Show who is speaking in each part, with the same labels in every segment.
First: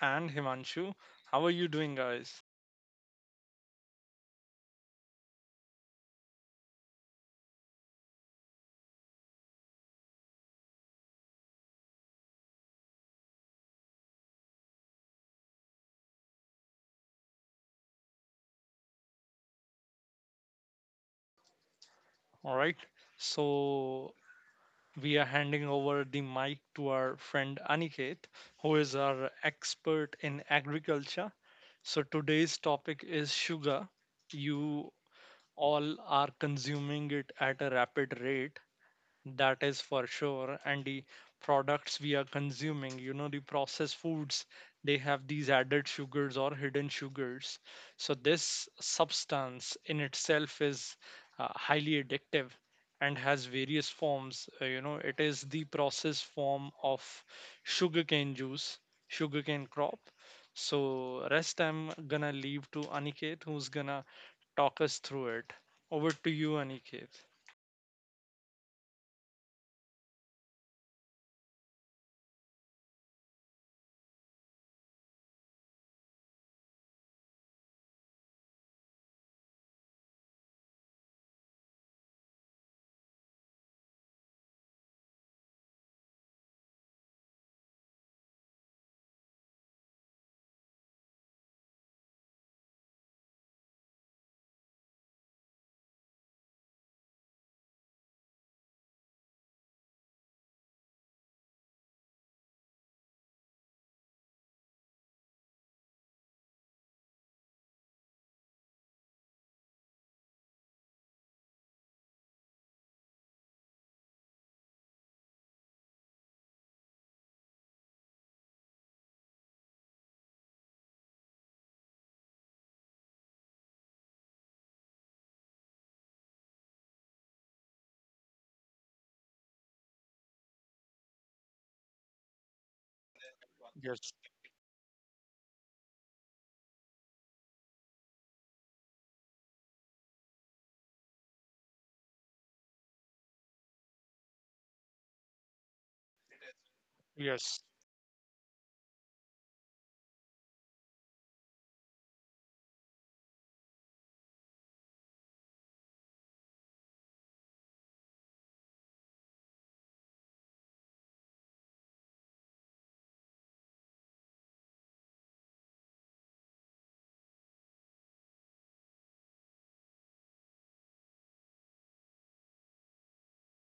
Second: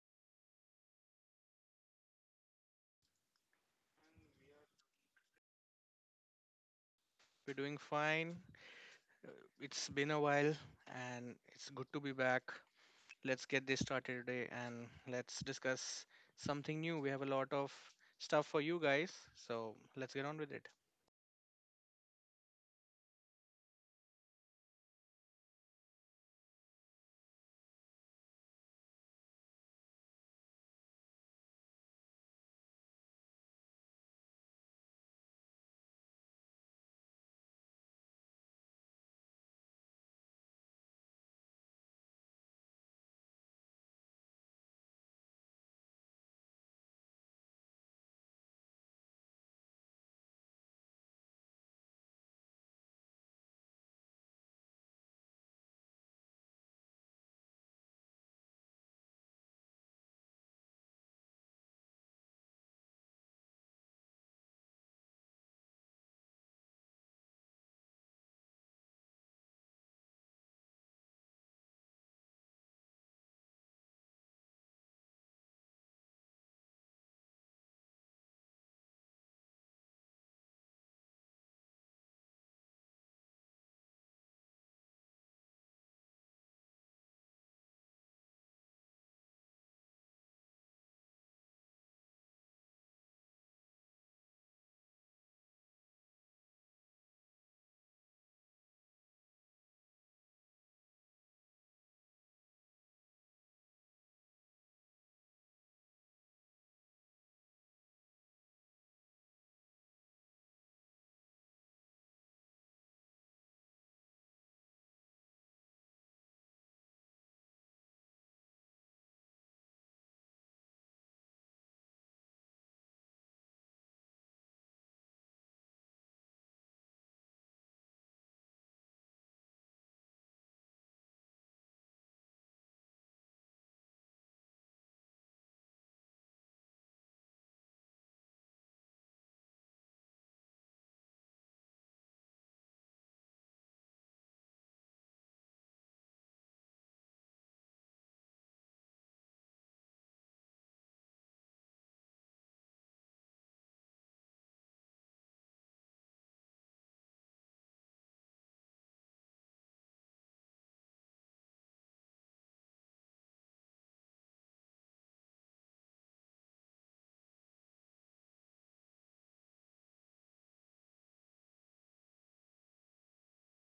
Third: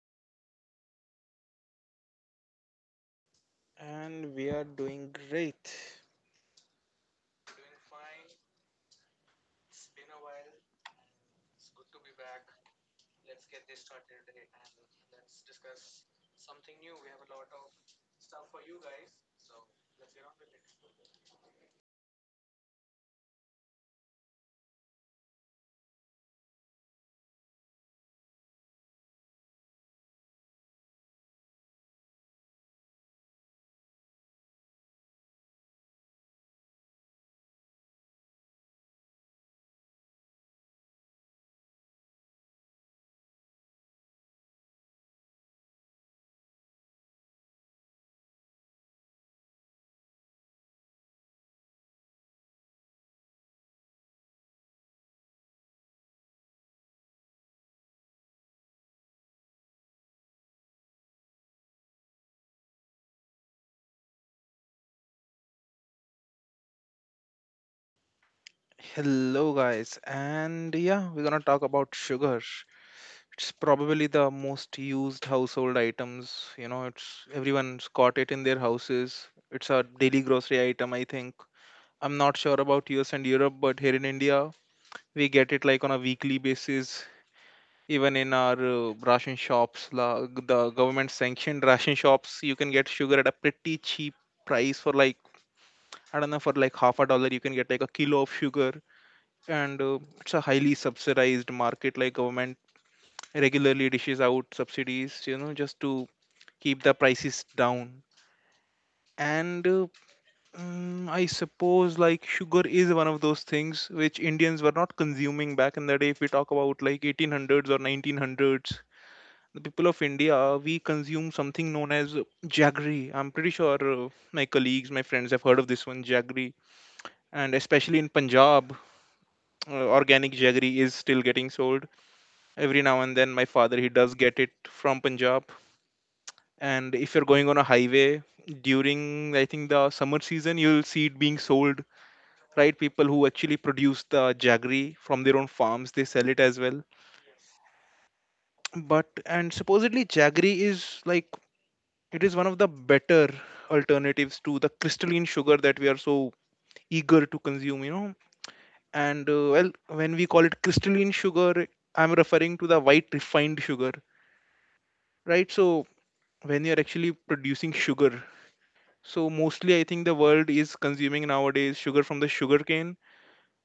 Speaker 1: and Himanshu. How are you doing, guys?
Speaker 2: And we are doing great.
Speaker 3: We're doing fine. Uh, It's been a while and it's good to be back. Let's get this started today and let's discuss something new. We have a lot of stuff for you guys,
Speaker 2: so
Speaker 3: so let's get on with it.
Speaker 1: All right. So, we are handing over the mic to our friend Aniket, who is our expert in agriculture. So, today's topic is sugar. You all are consuming it at a rapid rate, that is for sure, and the products we are consuming, you know, the processed foods, they have these added sugars or hidden sugars. So this substance in itself is highly addictive and has various forms. You know, it is the processed form of sugarcane juice, sugarcane crop. So rest I'm gonna leave to Aniket, who's gonna talk us through it. Over to you, Aniket.
Speaker 2: Hello, guys. And yeah, we're gonna talk about sugar. It's probably the most used household items. You know, it's everyone's got it in their houses. It's a daily grocery item, I think. I'm not sure about US and Europe, but here in India, we get it like on a weekly basis even in our ration shops la, the government sanctioned ration shops you can get sugar at a pretty cheap price for like I don't know, for like half a dollar you can get like a kilo of sugar. And it's a highly subsidized market, like government regularly dishes out subsidies, you know, just to keep the prices down. And I suppose like sugar is one of those things which Indians were not consuming back in the day. If we talk about like 1800s or 1900s, the people of India, we consume something known as jaggery. I'm pretty sure my colleagues, my friends have heard of this one, jaggery. And especially in Punjab, organic jaggery is still getting sold. Every now and then, my father, he
Speaker 1: Yes.
Speaker 2: does get it from Punjab. And if you're going on a highway during, I think, the summer season, you'll see it being sold. Right, people who actually produce the jaggery from their own farms, they sell it as well.
Speaker 1: Yes.
Speaker 2: But and supposedly jaggery is like, it is one of the better alternatives to the crystalline sugar that we are so eager to consume, you know. And well, when we call it crystalline sugar, I'm referring to the white refined sugar, right? So when you're actually producing sugar, so mostly I think the world is consuming nowadays sugar from the sugarcane,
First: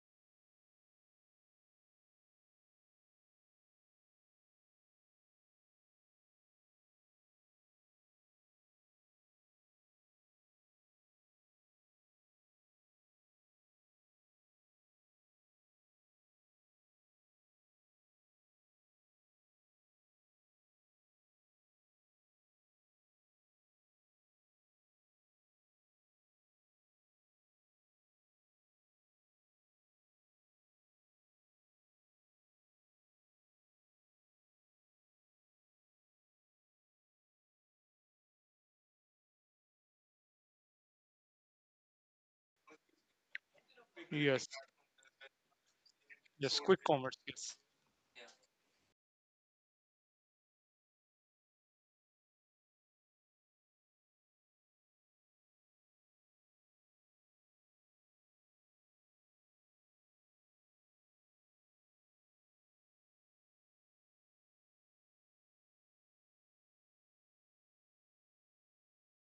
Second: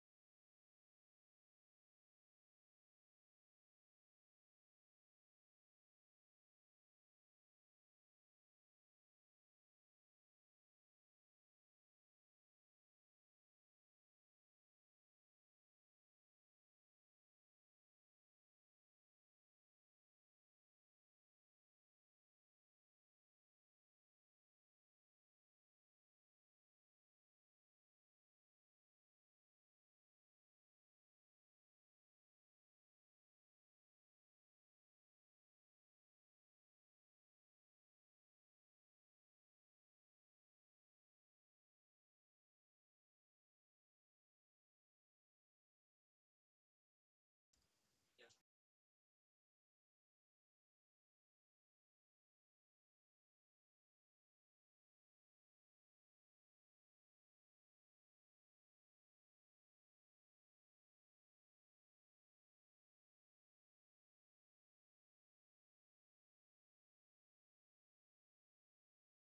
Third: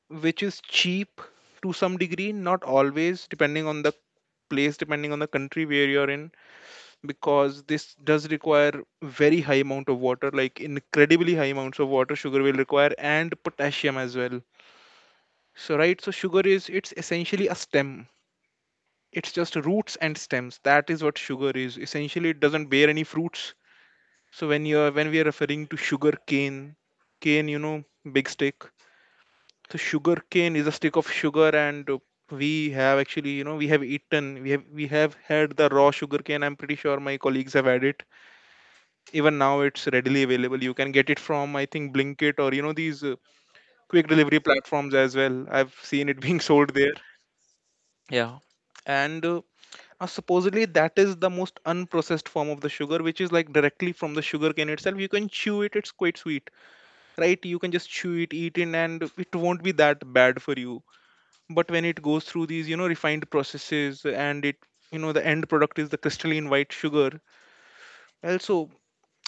Speaker 2: which is cheap to some degree, not always, depending on the place, depending on the country where you're in, because this does require very high amount of water, like incredibly high amounts of water sugar will require, and potassium as well. So right, so sugar is it's essentially a stem. It's just roots and stems, that is what sugar is essentially. It doesn't bear any fruits. So when you are when we are referring to sugar cane, cane, you know, big stick. So sugar cane is a stick of sugar. And we have actually, you know, we have eaten, we have had the raw sugar cane. I'm pretty sure my colleagues have had it. Even now it's readily available. You can get it from I think Blinkit, or you know these quick delivery
Speaker 1: Yes.
Speaker 2: platforms as well. I've seen it being
Speaker 1: Yes,
Speaker 2: sold
Speaker 1: quick
Speaker 2: there.
Speaker 1: commerce. Yes.
Speaker 2: Yeah. And now supposedly that is the most unprocessed form of the sugar, which is like directly from the sugar cane itself. You can chew it, it's quite sweet, right? You can just chew it, eat it, and it won't be that bad for you. But when it goes through these, you know, refined processes, and it, you know, the end product is the crystalline white sugar. Also,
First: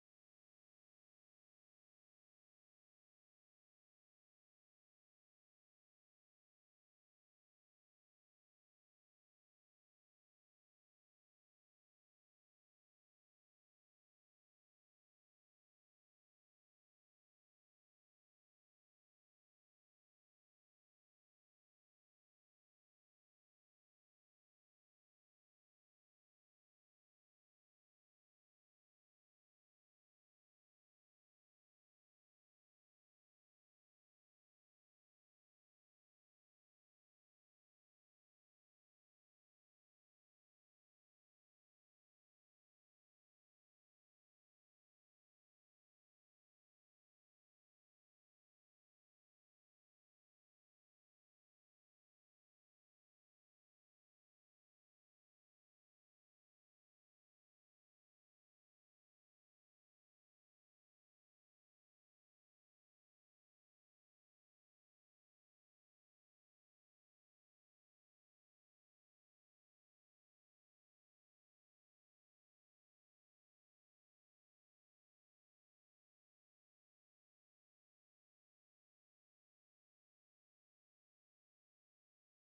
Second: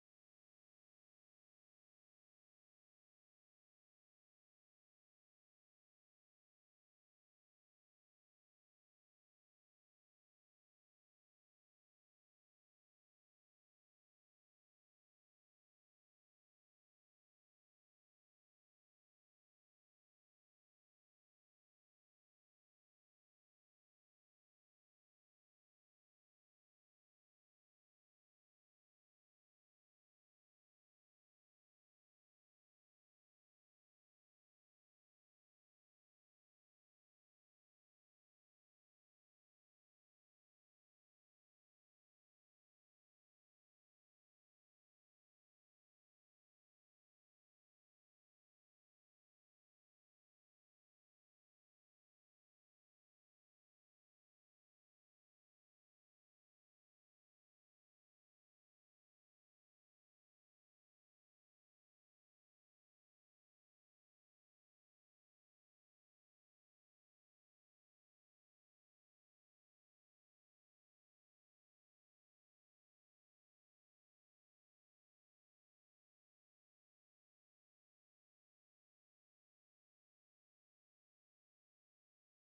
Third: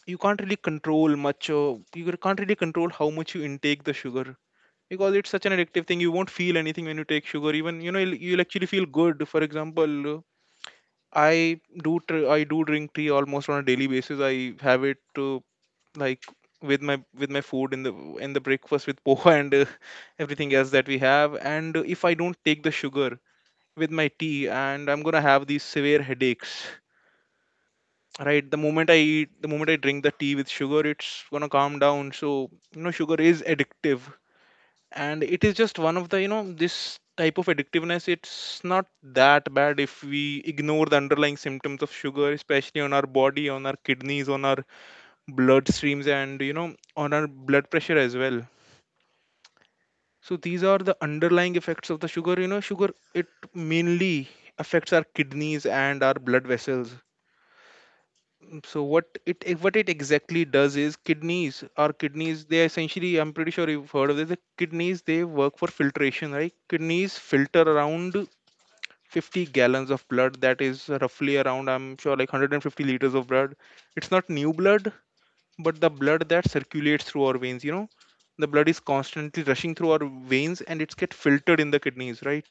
Speaker 2: you can't really control much. You can't really control how much you intake the sugar, because it's such an addictive thing. You won't feel anything when you take sugar. Even, you know, you'll actually feel good. For example, I do drink tea almost on a daily basis. I have it like with my food in the breakfast with poha and everything else that we have. And if I don't take the sugar with my tea, and I'm going to have these severe headaches, right? The moment I eat, the moment I drink the tea with sugar, it's gonna calm down. So, you know, sugar is addictive. And it is just one of the, you know, this type of addictiveness, it's not that bad if we ignore the underlying symptoms of sugar, especially on our body, on our kidneys, on our blood streams, and you know, on our blood pressure as well. So these are the underlying effects of the sugar. You know, sugar, it mainly affects our kidneys and our blood vessels. So what it exactly does is kidneys our kidneys, they essentially, I'm pretty sure you've heard of this, the kidneys, they work for filtration, right? Kidneys filter around 50 gallons of blood, that is roughly around, I'm sure, like 150 liters of blood. It's not new blood, but the blood that circulates through our veins, you know, the blood is constantly rushing through our veins and it's get filtered in the kidneys, right?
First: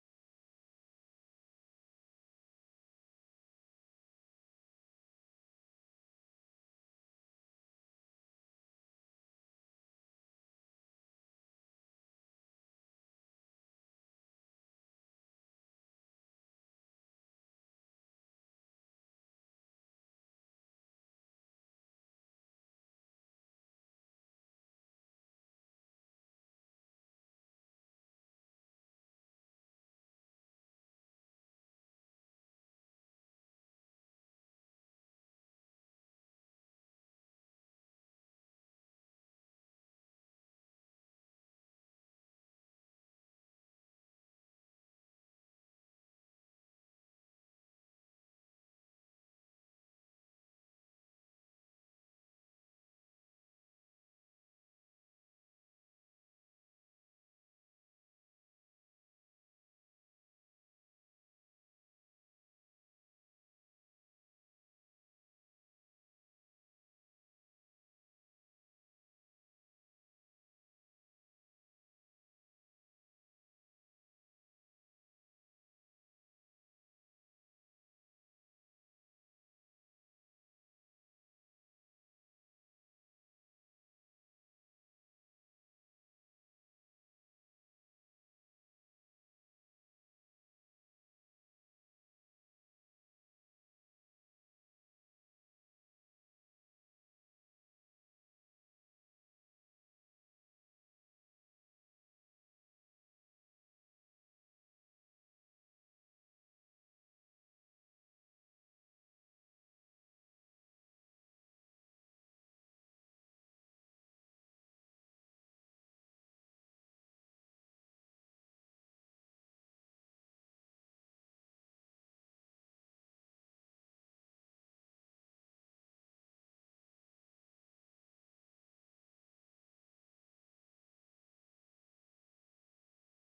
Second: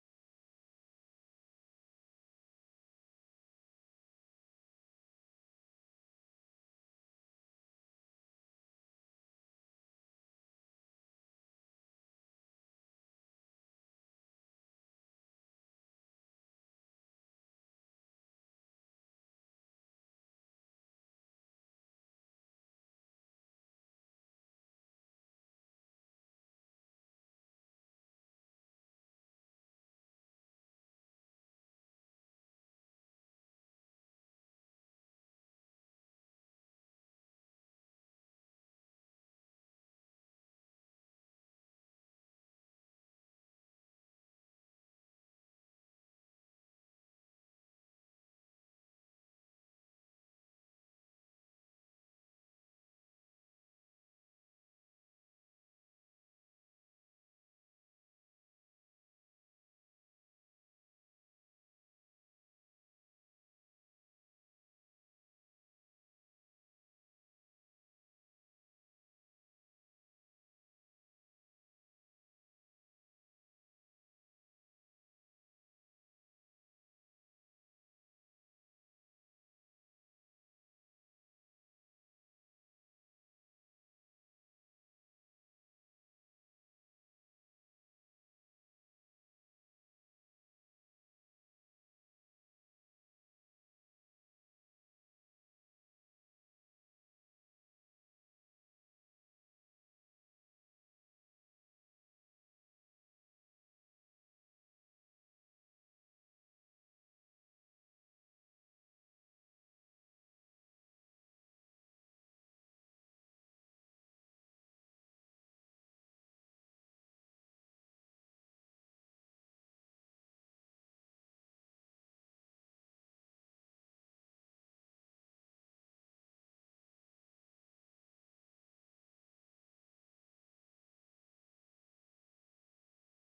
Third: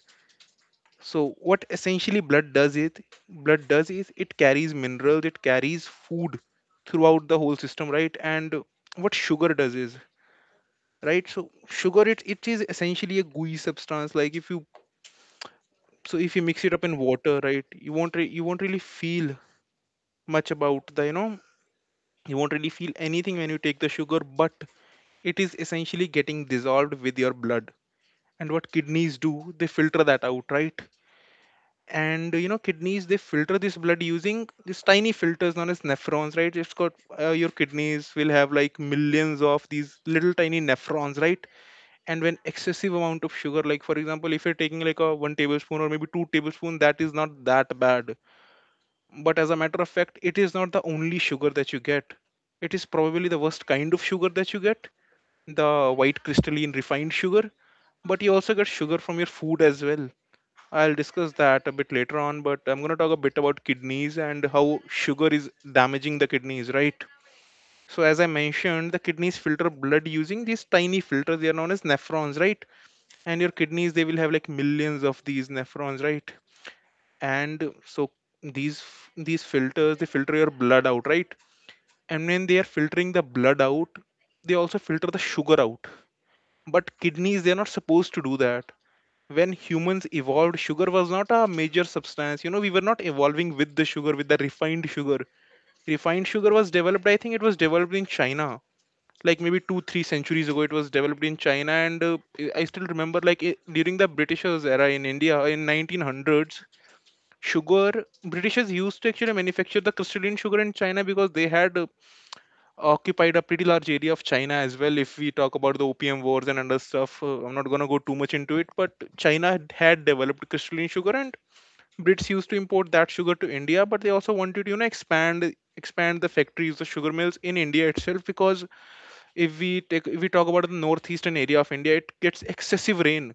Speaker 2: So what essentially blood does is it carries minerals, it carries food throughout the whole system, right? And what sugar does is, right, so sugar, it is essentially a gooey substance, like if you, so if you mix it up in water, right, you won't you won't really feel much about the, you know, you won't really feel anything when you take the sugar, but it is essentially getting dissolved with your blood. And what kidneys do, they filter that out, right? And you know, kidneys, they filter this blood using these tiny filters known as nephrons, right? It's got your kidneys will have like millions of these little tiny nephrons, right? And when excessive amount of sugar, like for example, if you're taking like a 1 tablespoon or maybe 2 tablespoon, that is not that bad. But as a matter of fact, it is not the only sugar that you get. It is probably the worst kind of sugar that you get, the white crystalline refined sugar. But you also get sugar from your food as well. I'll discuss that a bit later on, but I'm going to talk a bit about kidneys and how sugar is damaging the kidneys, right? So, as I mentioned, the kidneys filter blood using these tiny filters. They are known as nephrons, right? And your kidneys, they will have like millions of these nephrons, right? And so these these filters, they filter your blood out, right? And when they are filtering the blood out, they also filter the sugar out. But kidneys, they are not supposed to do that. When humans evolved, sugar was not a major substance. You know, we were not evolving with the sugar, with the refined sugar. Refined sugar was developed, I think it was developed in China, like maybe 2 3 centuries ago. It was developed in China. And I still remember like it, during the Britishers era in India in 1900s, sugar Britishers used to actually manufacture the crystalline sugar in China because they had occupied a pretty large area of China as well. If we talk about the opium wars and other stuff, I'm not going to go too much into it. But China had developed crystalline sugar, and Brits used to import that sugar to India. But they also wanted to, you know, expand the factories, the sugar mills in India itself, because if we talk about the northeastern area of India, it gets excessive rain,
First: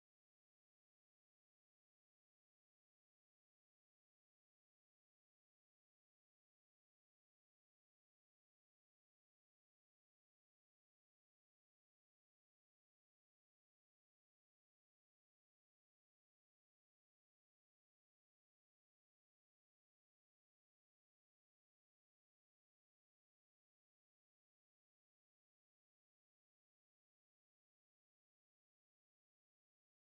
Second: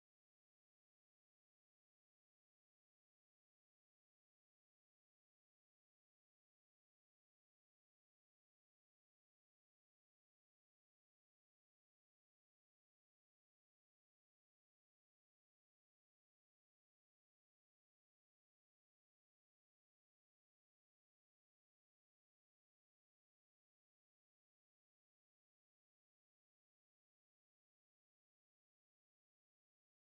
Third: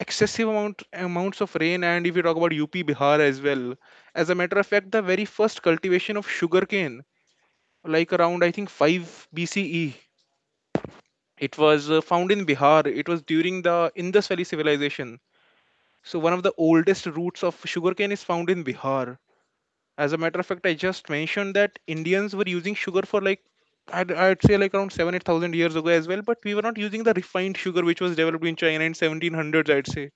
Speaker 2: excessive amounts of rain. And if you talk about UP, Bihar as well. As a matter of fact, the very first cultivation of sugarcane, like around I think 5 BCE, it was found in Bihar. It was during the Indus Valley Civilization. So, one of the oldest roots of sugarcane is found in Bihar. As a matter of fact, I just mentioned that Indians were using sugar for like, I'd say like around 7 8,000 years ago as well, but we were not using the refined sugar which was developed in China in 1700s, I'd say,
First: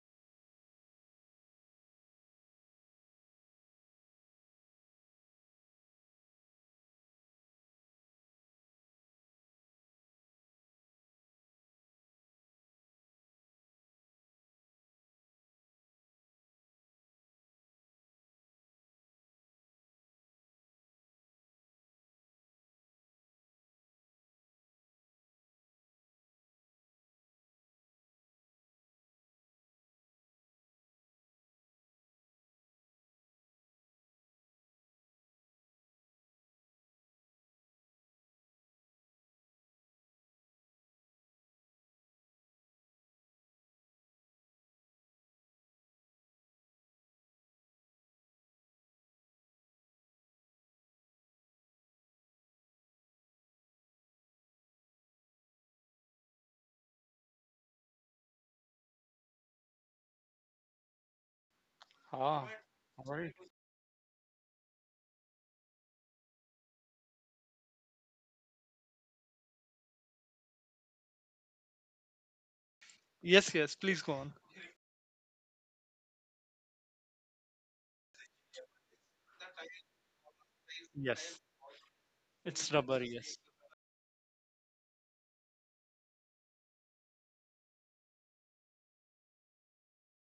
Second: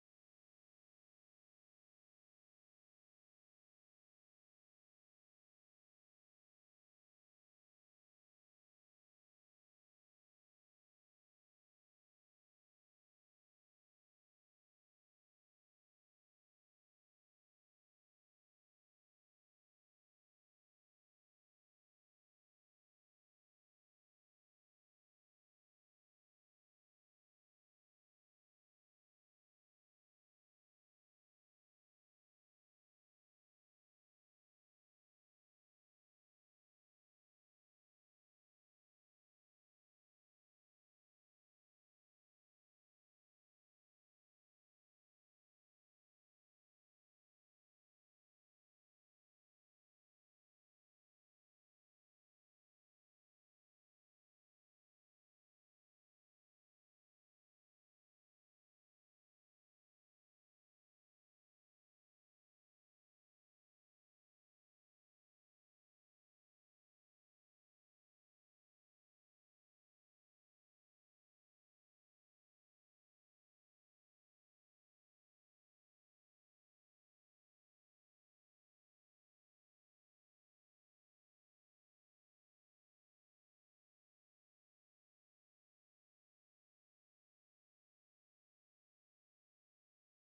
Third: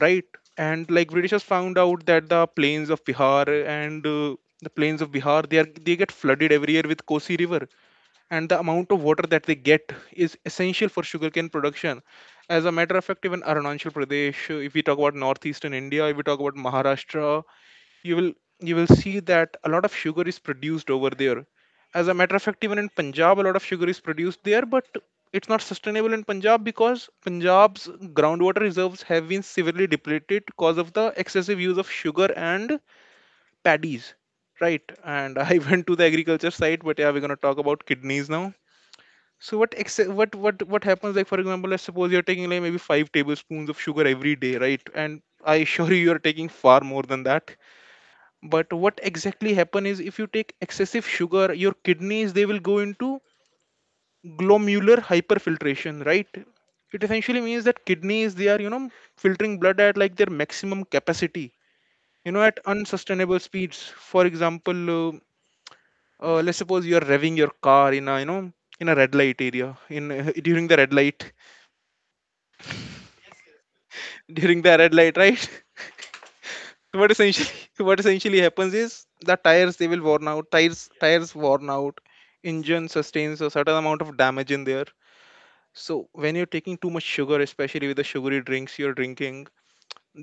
Speaker 2: right? And like Britishers found out that the plains of Bihar and the plains of Bihar, they are they get flooded every year with Kosi River, and the amount of water that they get is essential for sugarcane production. As a matter of fact, even Arunachal Pradesh, if we talk about northeastern India, if we talk about Maharashtra, you will you will see that a lot of sugar is produced over there. As a matter of fact, even in Punjab, a lot of sugar is produced there, but it's not sustainable in Punjab because Punjab's groundwater reserves have been severely depleted because of the excessive use of sugar and paddies. Right, and I went to the agriculture side, but yeah, we're gonna talk about kidneys now. So what ex- what happens, like for example, let's suppose you're taking like maybe 5 tablespoons of sugar every day, right? And I assure you, you're taking far more than that. But what exactly happen is if you take excessive sugar, your kidneys, they will go into glomerular hyperfiltration, right? It essentially means that kidneys, they are, you know, filtering blood at like their maximum capacity, you know,
Speaker 1: Ah,
Speaker 2: at
Speaker 1: all right.
Speaker 2: unsustainable speeds. For example, let's suppose you're revving your car in a red light area in during the red light
Speaker 1: Yes, yes, please go on.
Speaker 2: right. What essentially what essentially happens is, the tires they will worn out, tires
Speaker 1: Yes,
Speaker 2: worn out.
Speaker 1: it's
Speaker 2: Engine
Speaker 1: rubber. Yes.
Speaker 2: sustains a certain amount of damage in there. So when you're taking too much sugar, especially with the sugary drinks you're drinking,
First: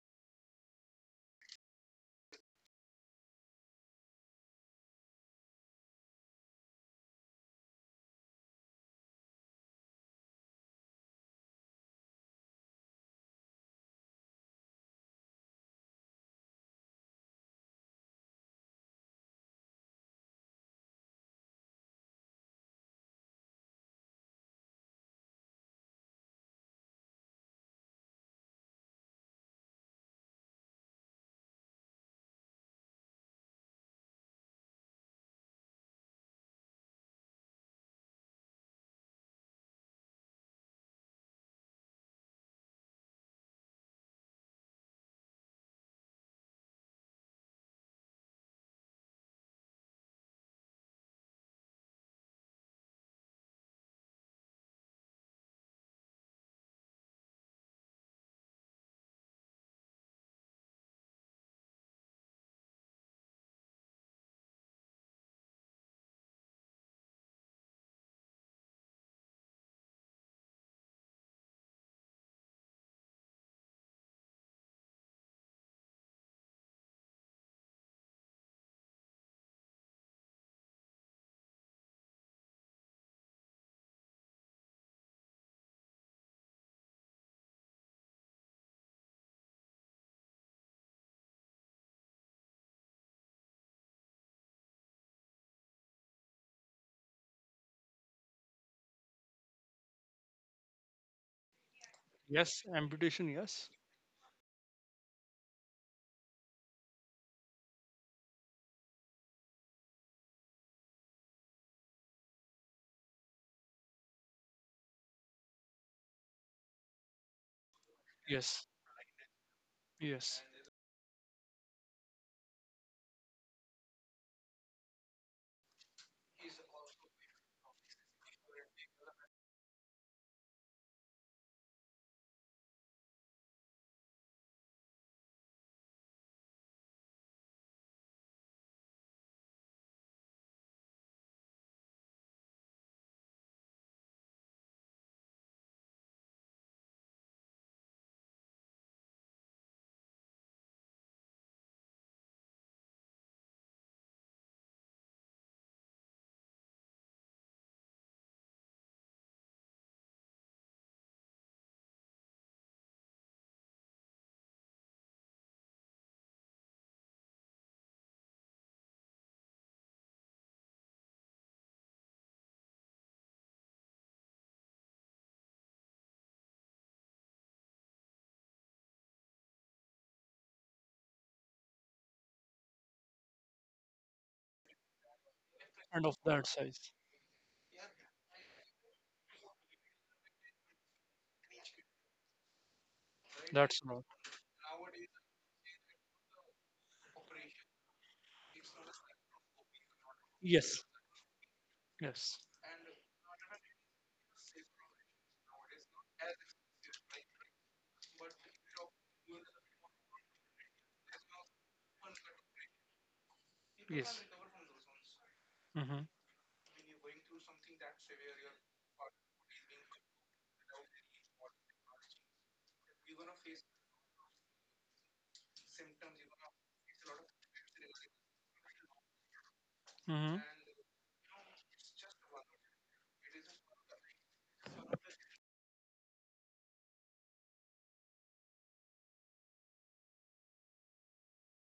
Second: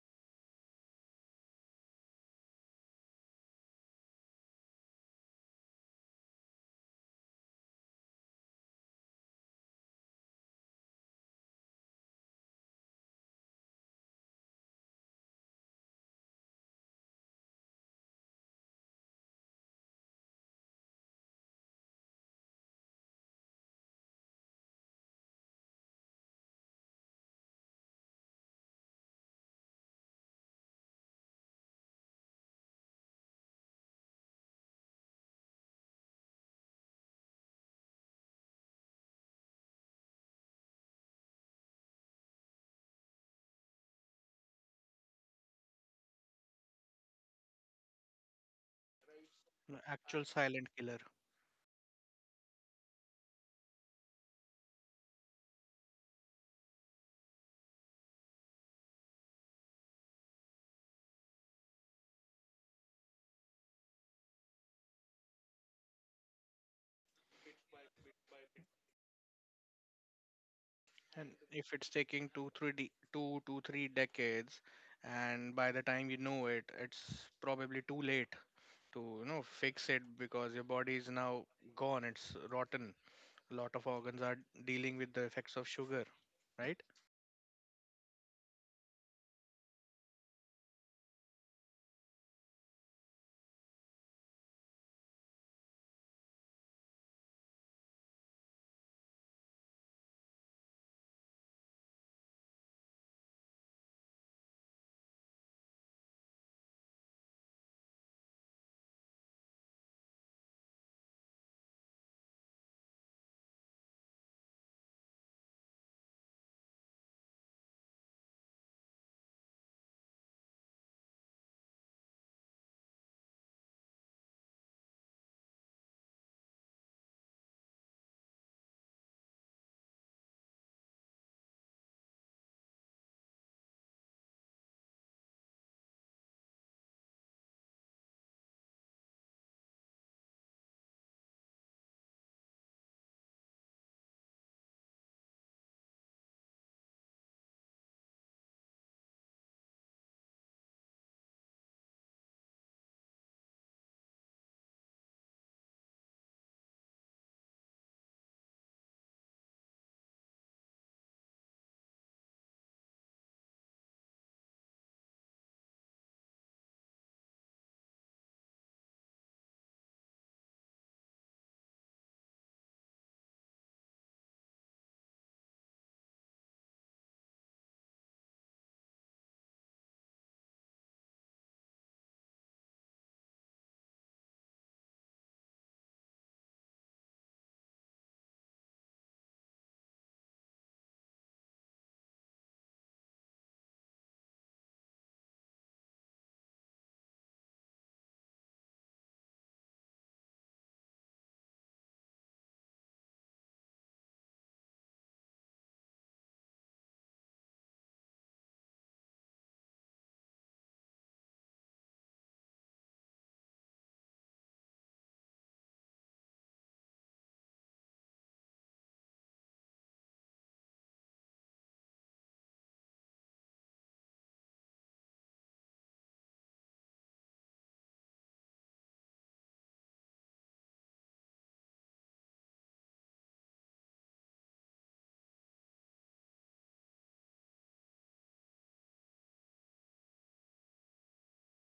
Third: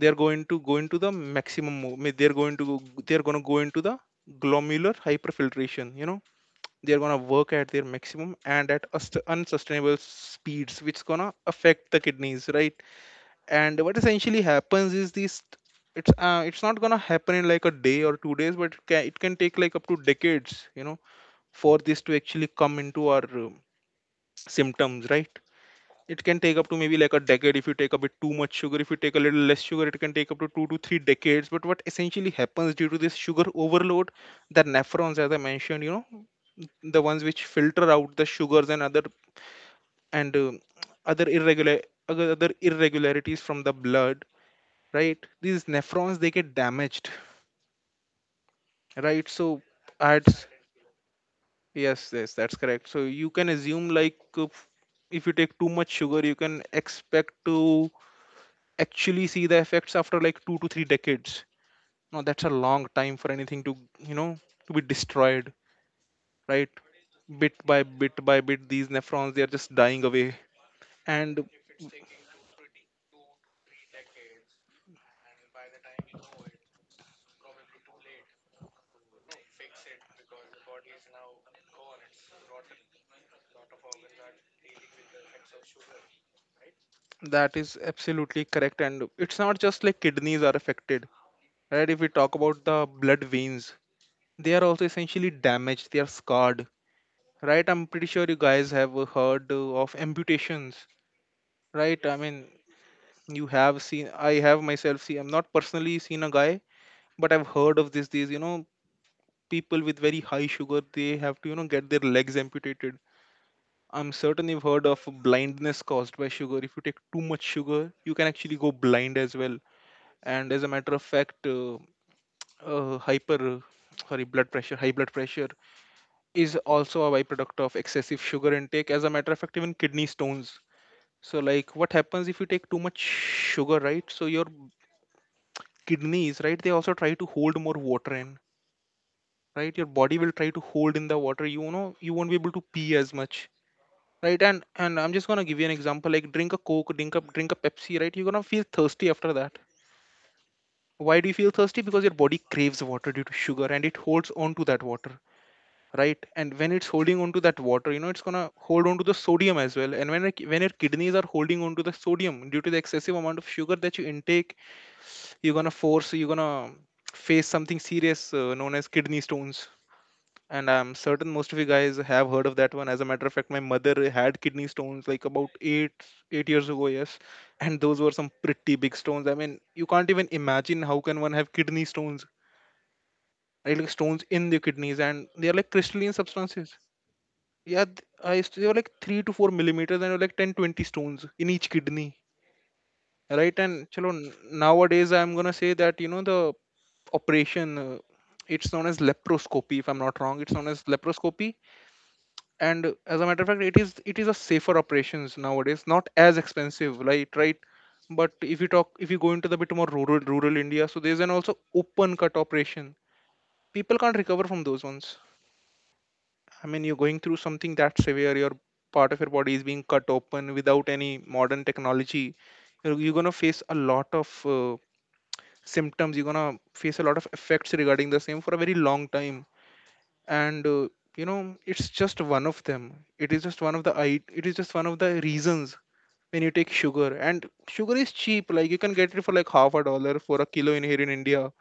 Speaker 2: they're going to go into the maximum mo- they're going to go into the glomerular hyperfiltration, they're going to work at their maximum and at unsustainable speeds, which is going to affect the kidneys, right? And what essentially happens is this, it's not gonna happen in like a day or 2 days, but it can take like up to decades, for this to actually come into our symptoms, right? It can take up to maybe like a decade if you take a bit too much sugar. If you take a little less sugar, it can take up to 2 to 3 decades. But what essentially happens due to this sugar overload, the nephrons, as I mentioned, the ones which filter out the sugars and other and um other irregular other other irregularities from the blood, right? These nephrons, they get damaged, right? So
Speaker 3: An actual
Speaker 2: adds,
Speaker 3: silent killer.
Speaker 2: yes, yes, that's correct. So you can assume like, if you take too much sugar, you can expect to actually see the effects after like 2 to 3 decades. Now that's a long time for anything to you know to be destroyed, right? Bit by bit by bit, these nephrons, they are just dying away.
Speaker 3: And
Speaker 2: And
Speaker 3: if it's taking two to three decades, and by the time you know it, it's probably too late to fix it because your body is now gone. It's rotten. A lot of organs are dealing with the effects of sugar, right?
Speaker 2: that is absolutely correct. And it's not just like kidneys are affected, right? If we talk about the blood veins, they are also essentially damaged, they are scarred, right? I'm pretty sure you guys have heard of amputations, right? I, yes, mean,
Speaker 1: Yes, amputation.
Speaker 2: you
Speaker 1: Yes.
Speaker 2: have seen, I have myself seen, I'm not personally seen a guy, but I've heard of this these, people with very high sugar, they have to, get their legs amputated. I'm certain you've heard of blindness caused by sugar. If you take too much sugar, you can actually
Speaker 1: Yes.
Speaker 2: go blind as well.
Speaker 1: Yes.
Speaker 2: And as a matter of fact, hyper, sorry, blood pressure high blood pressure is also a byproduct of excessive sugar intake. As a matter of fact, even kidney stones. So, like, what happens if you take too much sugar, right? So, your kidneys, right, they also try to hold more water in, right? Your body will try to hold in the water. You won't be able to pee as much, right? And I'm just gonna give you an example. Like, drink a Coke, drink a Pepsi, right? You're gonna feel thirsty after that. Why do you feel thirsty? Because your body craves water due to sugar, and it holds on to that water. Right. And when it's holding on to that water, it's going to hold on to the sodium as well. And when your kidneys are holding on to the sodium due to the excessive amount of sugar that you intake, you're going to force, you're going to face something serious, known as kidney stones. And I'm certain most of you guys have heard of that one. As a matter of fact, my mother had kidney stones like about 8 years ago, yes. And those were some pretty big stones. I mean, you can't even imagine how can one have kidney stones, right? Like, stones in the kidneys, and they are like
Speaker 1: And
Speaker 2: crystalline
Speaker 1: of that
Speaker 2: substances.
Speaker 1: size.
Speaker 2: Yeah, I used to, they were like 3 to 4 millimeters, and they were like 10, 20 stones in each kidney, right? And
Speaker 1: That's not.
Speaker 2: nowadays I'm gonna say that, the operation, it's known as leproscopy, if I'm not wrong, it's known
Speaker 1: Yes.
Speaker 2: as leproscopy.
Speaker 1: Yes.
Speaker 2: And as a matter of fact, it is a safer operations nowadays, not as expensive, right? Right. But if you talk, if you go into the bit more rural, India, so there's an also open cut operation, people
Speaker 1: Yes.
Speaker 2: can't recover from those ones.
Speaker 1: Mm-hmm.
Speaker 2: I mean, you're going through something that severe. Your, part of your body is being cut open without any modern technology. You're gonna face a lot of symptoms. You're gonna face a lot of effects regarding the same for a very long time.
Speaker 1: Mm-hmm.
Speaker 2: And it's just one of them. It is just one of the I- it is just one of the reasons when you take sugar. And sugar is cheap. Like, you can get it for like half a dollar for a kilo in here in India.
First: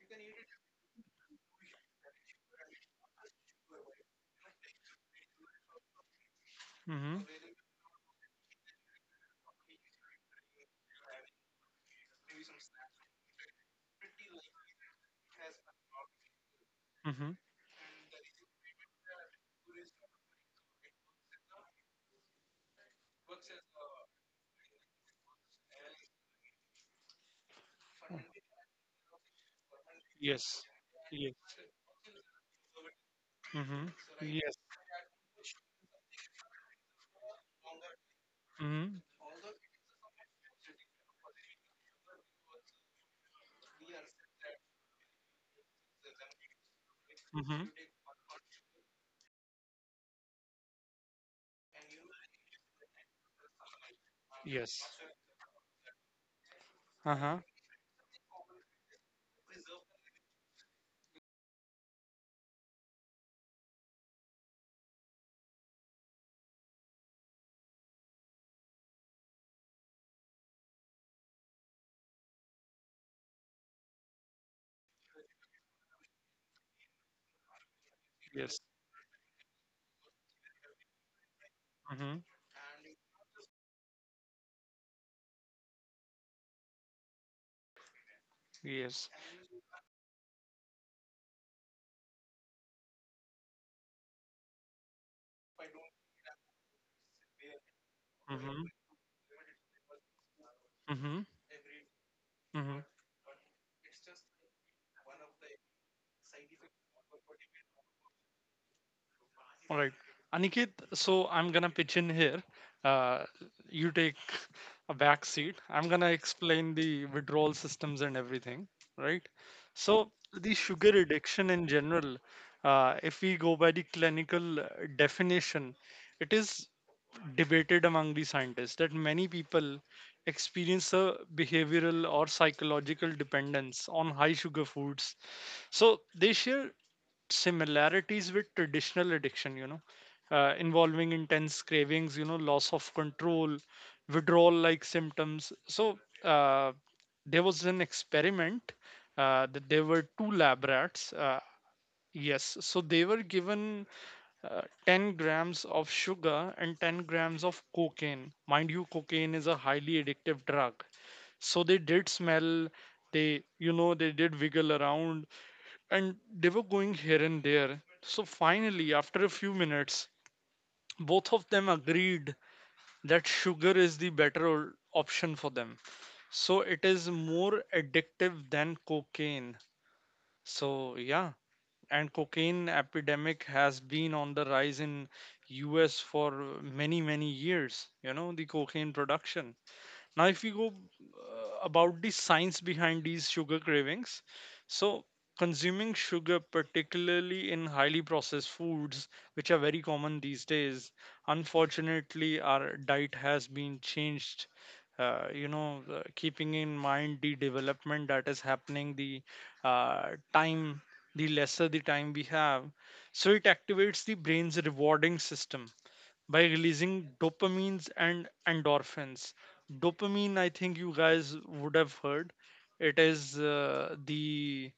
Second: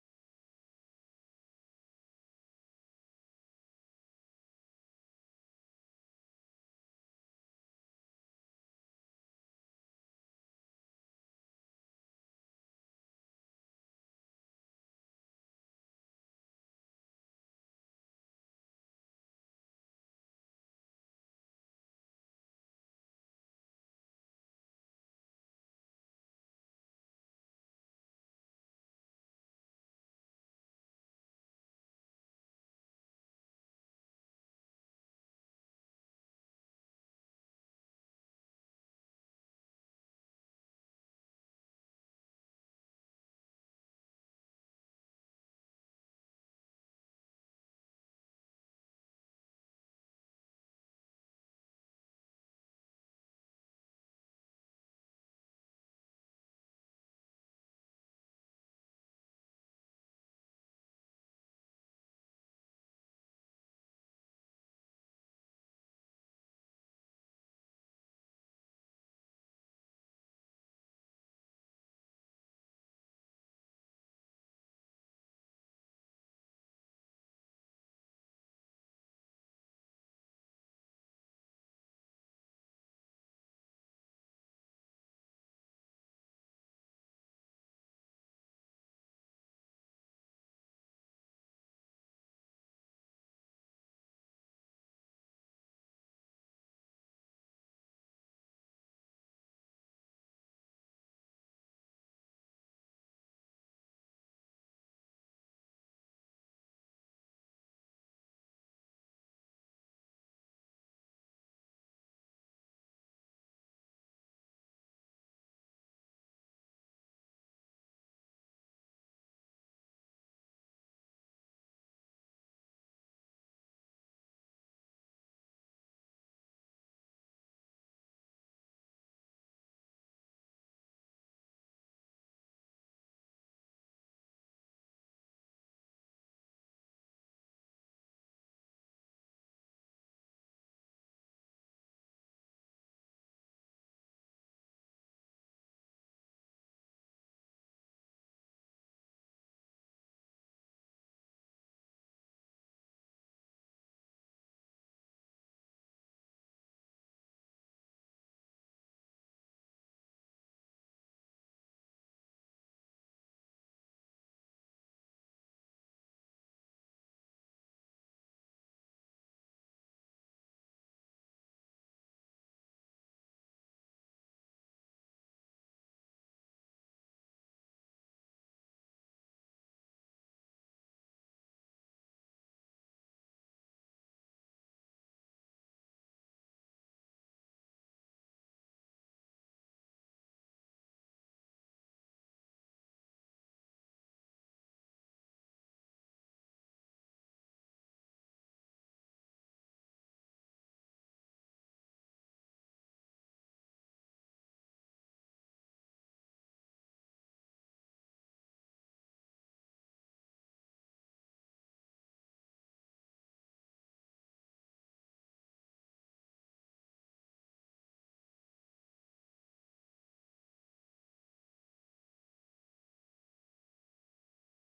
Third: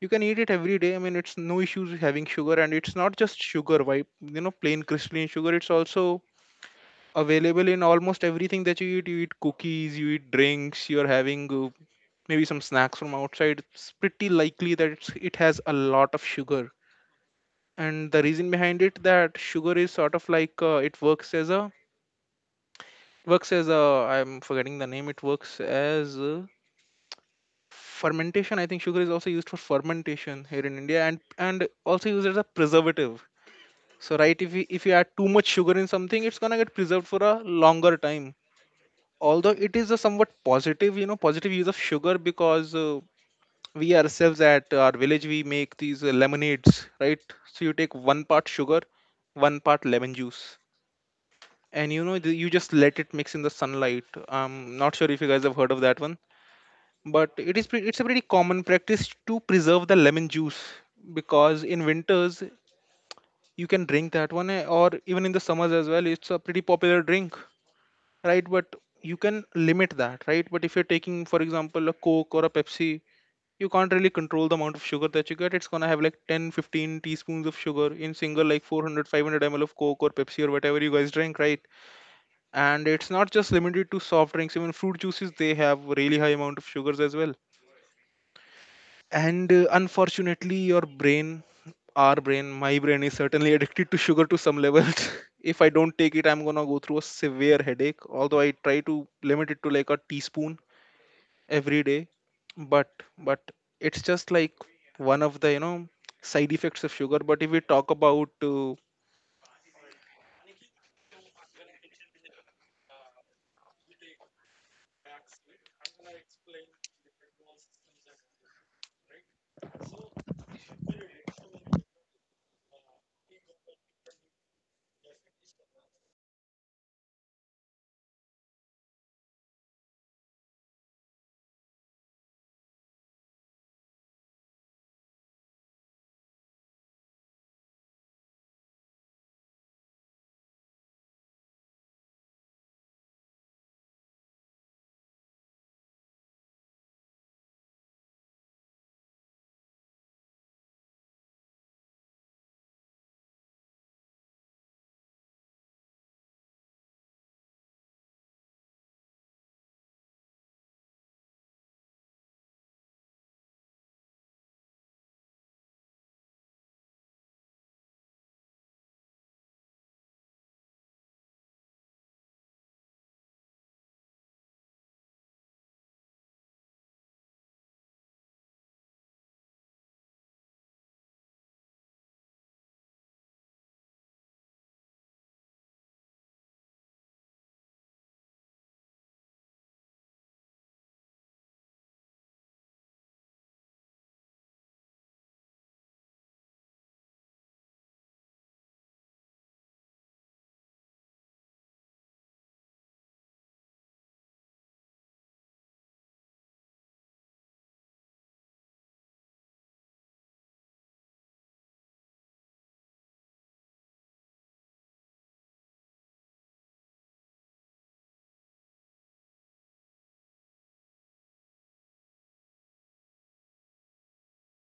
Speaker 2: You can eat it every day. I mean, it's no issues having sugar, and it's not just sugar. Why, plain crystalline sugar. It's also
Speaker 1: Mm-hmm.
Speaker 2: available in almost everything that you eat. You eat cookies, you eat drinks, you're having maybe some snacks from outside. It's pretty likely that it has a lot of sugar.
Speaker 1: Mm-hmm.
Speaker 2: And the reason behind it that sugar is sort of like, it works as a I'm forgetting the name. It works as a fermentation. I think sugar is also used for fermentation
Speaker 1: Yes.
Speaker 2: here in India, and
Speaker 1: Yes.
Speaker 2: and also used as a preservative.
Speaker 1: Mm-hmm.
Speaker 2: So right, if
Speaker 1: Yes.
Speaker 2: you if you add too much sugar in something, it's gonna get preserved for a longer time,
Speaker 1: Mm-hmm.
Speaker 2: although it is a somewhat positive, positive use of sugar, because, we ourselves at our village we make these lemonades, right?
Speaker 1: Mm-hmm.
Speaker 2: So you take one part sugar, one part lemon juice, and you just let it mix in the sunlight. I'm
Speaker 1: Yes.
Speaker 2: not sure if you guys have heard of that one, but
Speaker 1: Uh-huh.
Speaker 2: it's a pretty common practice to preserve the lemon juice, because in winters you can drink that one, or even in the summers as well, it's a pretty popular drink, right? But you can limit that, right? But if you're taking, for example, a Coke or a Pepsi, you can't really control the amount of sugar that you get. It's going to have like 10, 15 teaspoons of sugar in single,
Speaker 1: Yes.
Speaker 2: like 400, 500 ml of Coke or Pepsi or whatever you guys drink, right?
Speaker 1: Mm-hmm.
Speaker 2: And it's not just limited to soft drinks, even fruit juices, they have really high amount of sugars as well.
Speaker 1: Yes.
Speaker 2: And unfortunately, your brain, our brain my brain is certainly addicted to sugar to some level. If I don't take it, I'm going to go through a severe headache, although I
Speaker 1: Mm-hmm.
Speaker 2: try to limit it to like a teaspoon
Speaker 1: Mm-hmm.
Speaker 2: every day.
Speaker 1: Mm-hmm.
Speaker 2: But but it's just like one of the, side effects of sugar. But if we talk about,
Speaker 1: All right. Aniket, so I'm going to pitch in here. Uh, you take a back seat. I'm going to explain the withdrawal systems and everything, right? So, the sugar addiction in general, if we go by the clinical definition, it is debated among the scientists that many people experience a behavioral or psychological dependence on high sugar foods, so they share similarities with traditional addiction, you know, involving intense cravings, you know, loss of control, withdrawal like symptoms. So uh, there was an experiment, that there were two lab rats, yes, so they were given 10 grams of sugar and 10 grams of cocaine. Mind you, cocaine is a highly addictive drug. So they did smell, they, you know, they did wiggle around, and they were going here and there. So finally, after a few minutes, both of them agreed that sugar is the better option for them. So it is more addictive than cocaine. So yeah, and cocaine epidemic has been on the rise in US for many many years, you know, the cocaine production. Now, if we go about the science behind these sugar cravings, so consuming sugar, particularly in highly processed foods, which are very common these days, unfortunately, our diet has been changed. You know, keeping in mind the development that is happening, the time, the lesser the time we have, so it activates the brain's rewarding system by releasing dopamines and endorphins. Dopamine, I think you guys would have heard, it is the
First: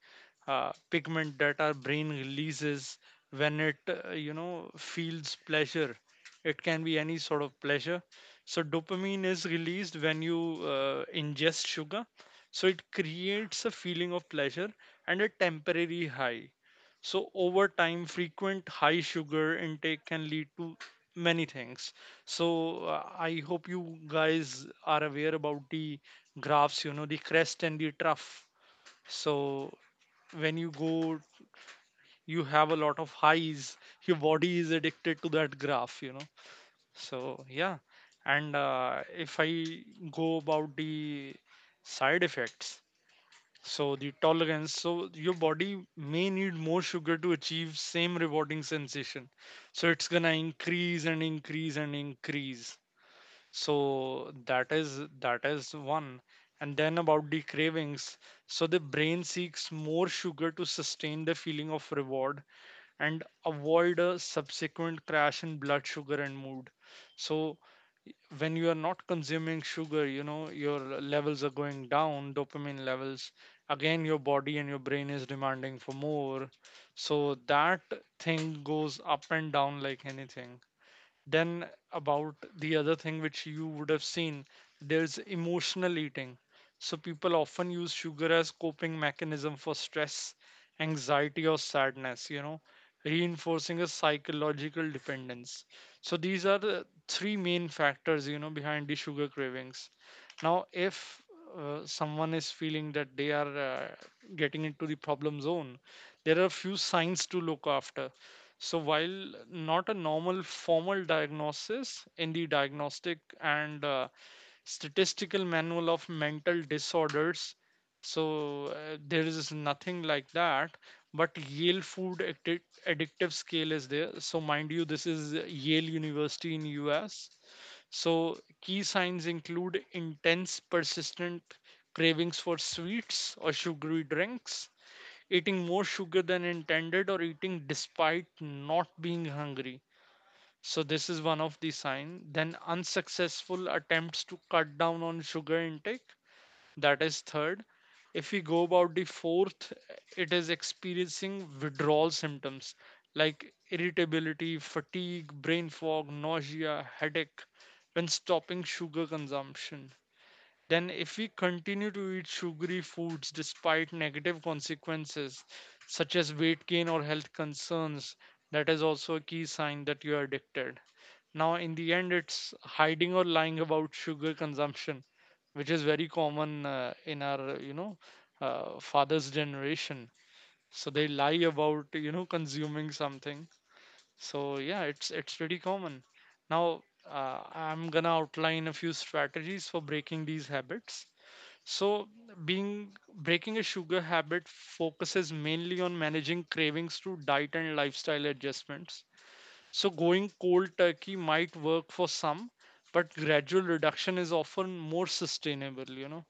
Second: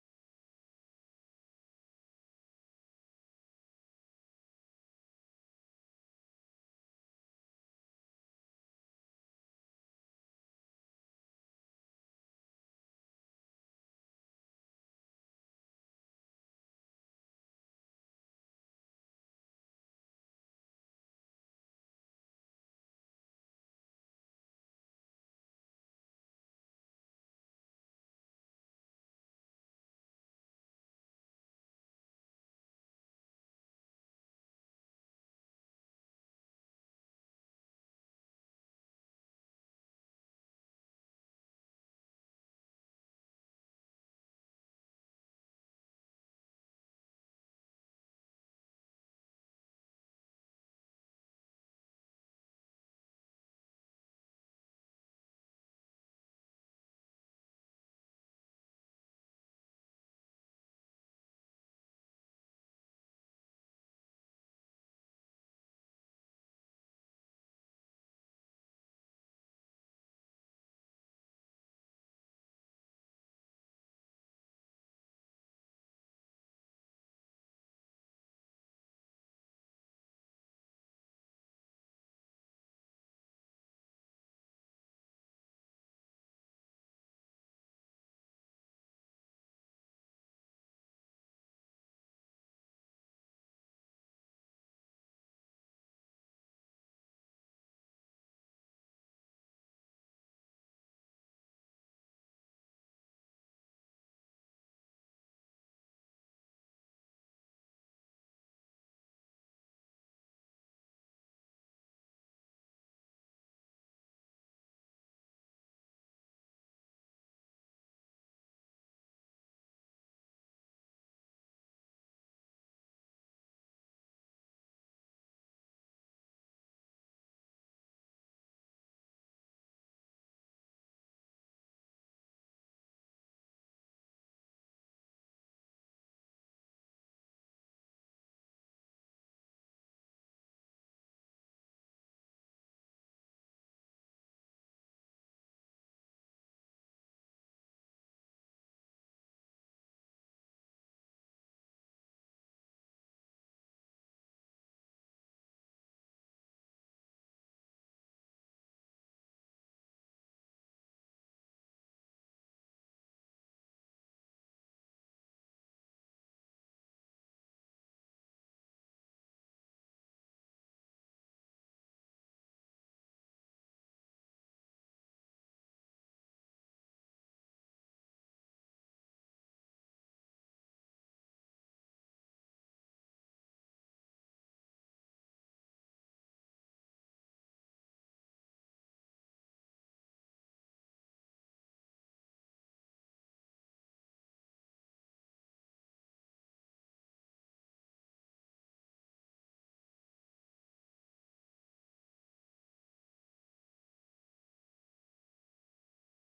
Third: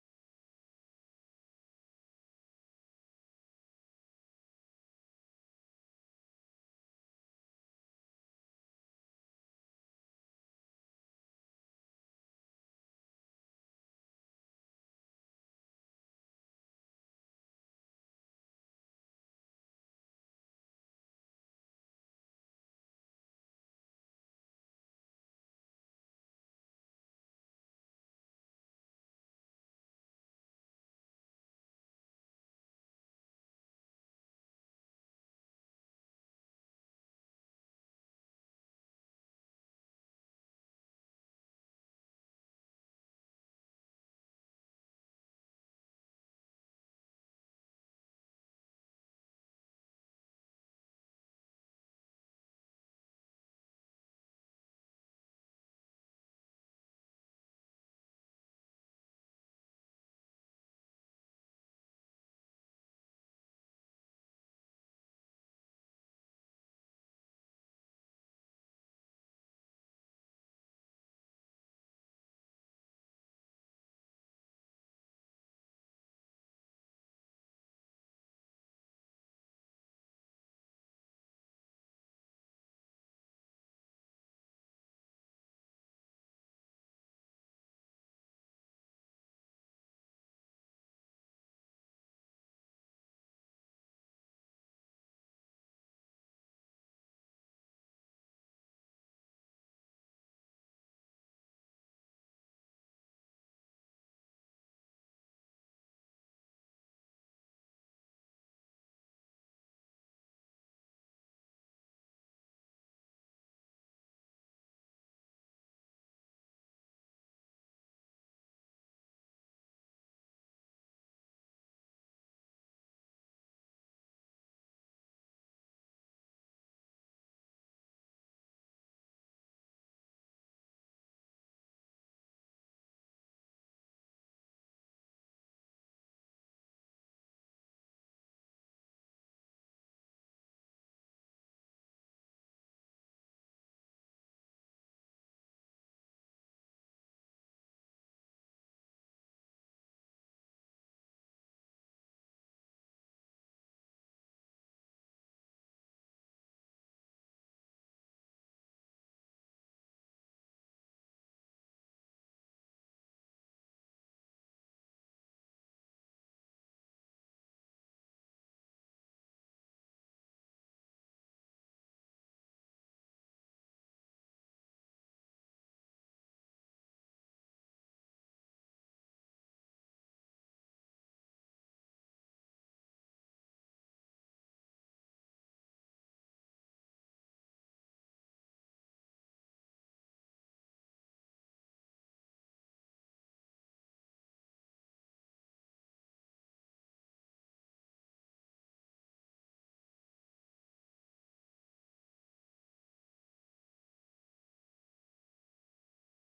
Speaker 1: pigment that our brain releases when it, you know, feels pleasure. It can be any sort of pleasure. So, dopamine is released when you ingest sugar. So, it creates a feeling of pleasure and a temporary high. So, over time, frequent high sugar intake can lead to many things. So I hope you guys are aware about the graphs, you know, the crest and the trough. So when you go, you have a lot of highs, your body is addicted to that graph, you know. So yeah, and if I go about the side effects, so the tolerance, so your body may need more sugar to achieve same rewarding sensation, so it's gonna increase and increase and increase. So that is one. And then about the cravings, so the brain seeks more sugar to sustain the feeling of reward and avoid a subsequent crash in blood sugar and mood. So when you are not consuming sugar, you know, your levels are going down, dopamine levels, again your body and your brain is demanding for more, so that thing goes up and down like anything. Then about the other thing which you would have seen, there's emotional eating. So people often use sugar as coping mechanism for stress, anxiety, or sadness, you know, reinforcing a psychological dependence. So these are the three main factors, you know, behind the sugar cravings. Now, if someone is feeling that they are getting into the problem zone, there are a few signs to look after. So, while not a normal formal diagnosis in the Diagnostic and Statistical Manual of Mental Disorders, so there is nothing like that. But Yale Addictive Scale is there. So, mind you, this is Yale University in US. So, key signs include intense, persistent cravings for sweets or sugary drinks, eating more sugar than intended or eating despite not being hungry. So this is one of the signs. Then unsuccessful attempts to cut down on sugar intake, that is third. If we go about the fourth, it is experiencing withdrawal symptoms like irritability, fatigue, brain fog, nausea, headache when stopping sugar consumption. Then, if we continue to eat sugary foods despite negative consequences such as weight gain or health concerns, that is also a key sign that you are addicted. Now, in the end, it's hiding or lying about sugar consumption, which is very common in our, you know, father's generation. So they lie about, you know, consuming something. So yeah, it's pretty common. Now, I'm gonna outline a few strategies for breaking these habits. So, being breaking a sugar habit focuses mainly on managing cravings through diet and lifestyle adjustments. So, going cold turkey might work for some, but gradual reduction is often more sustainable, you know.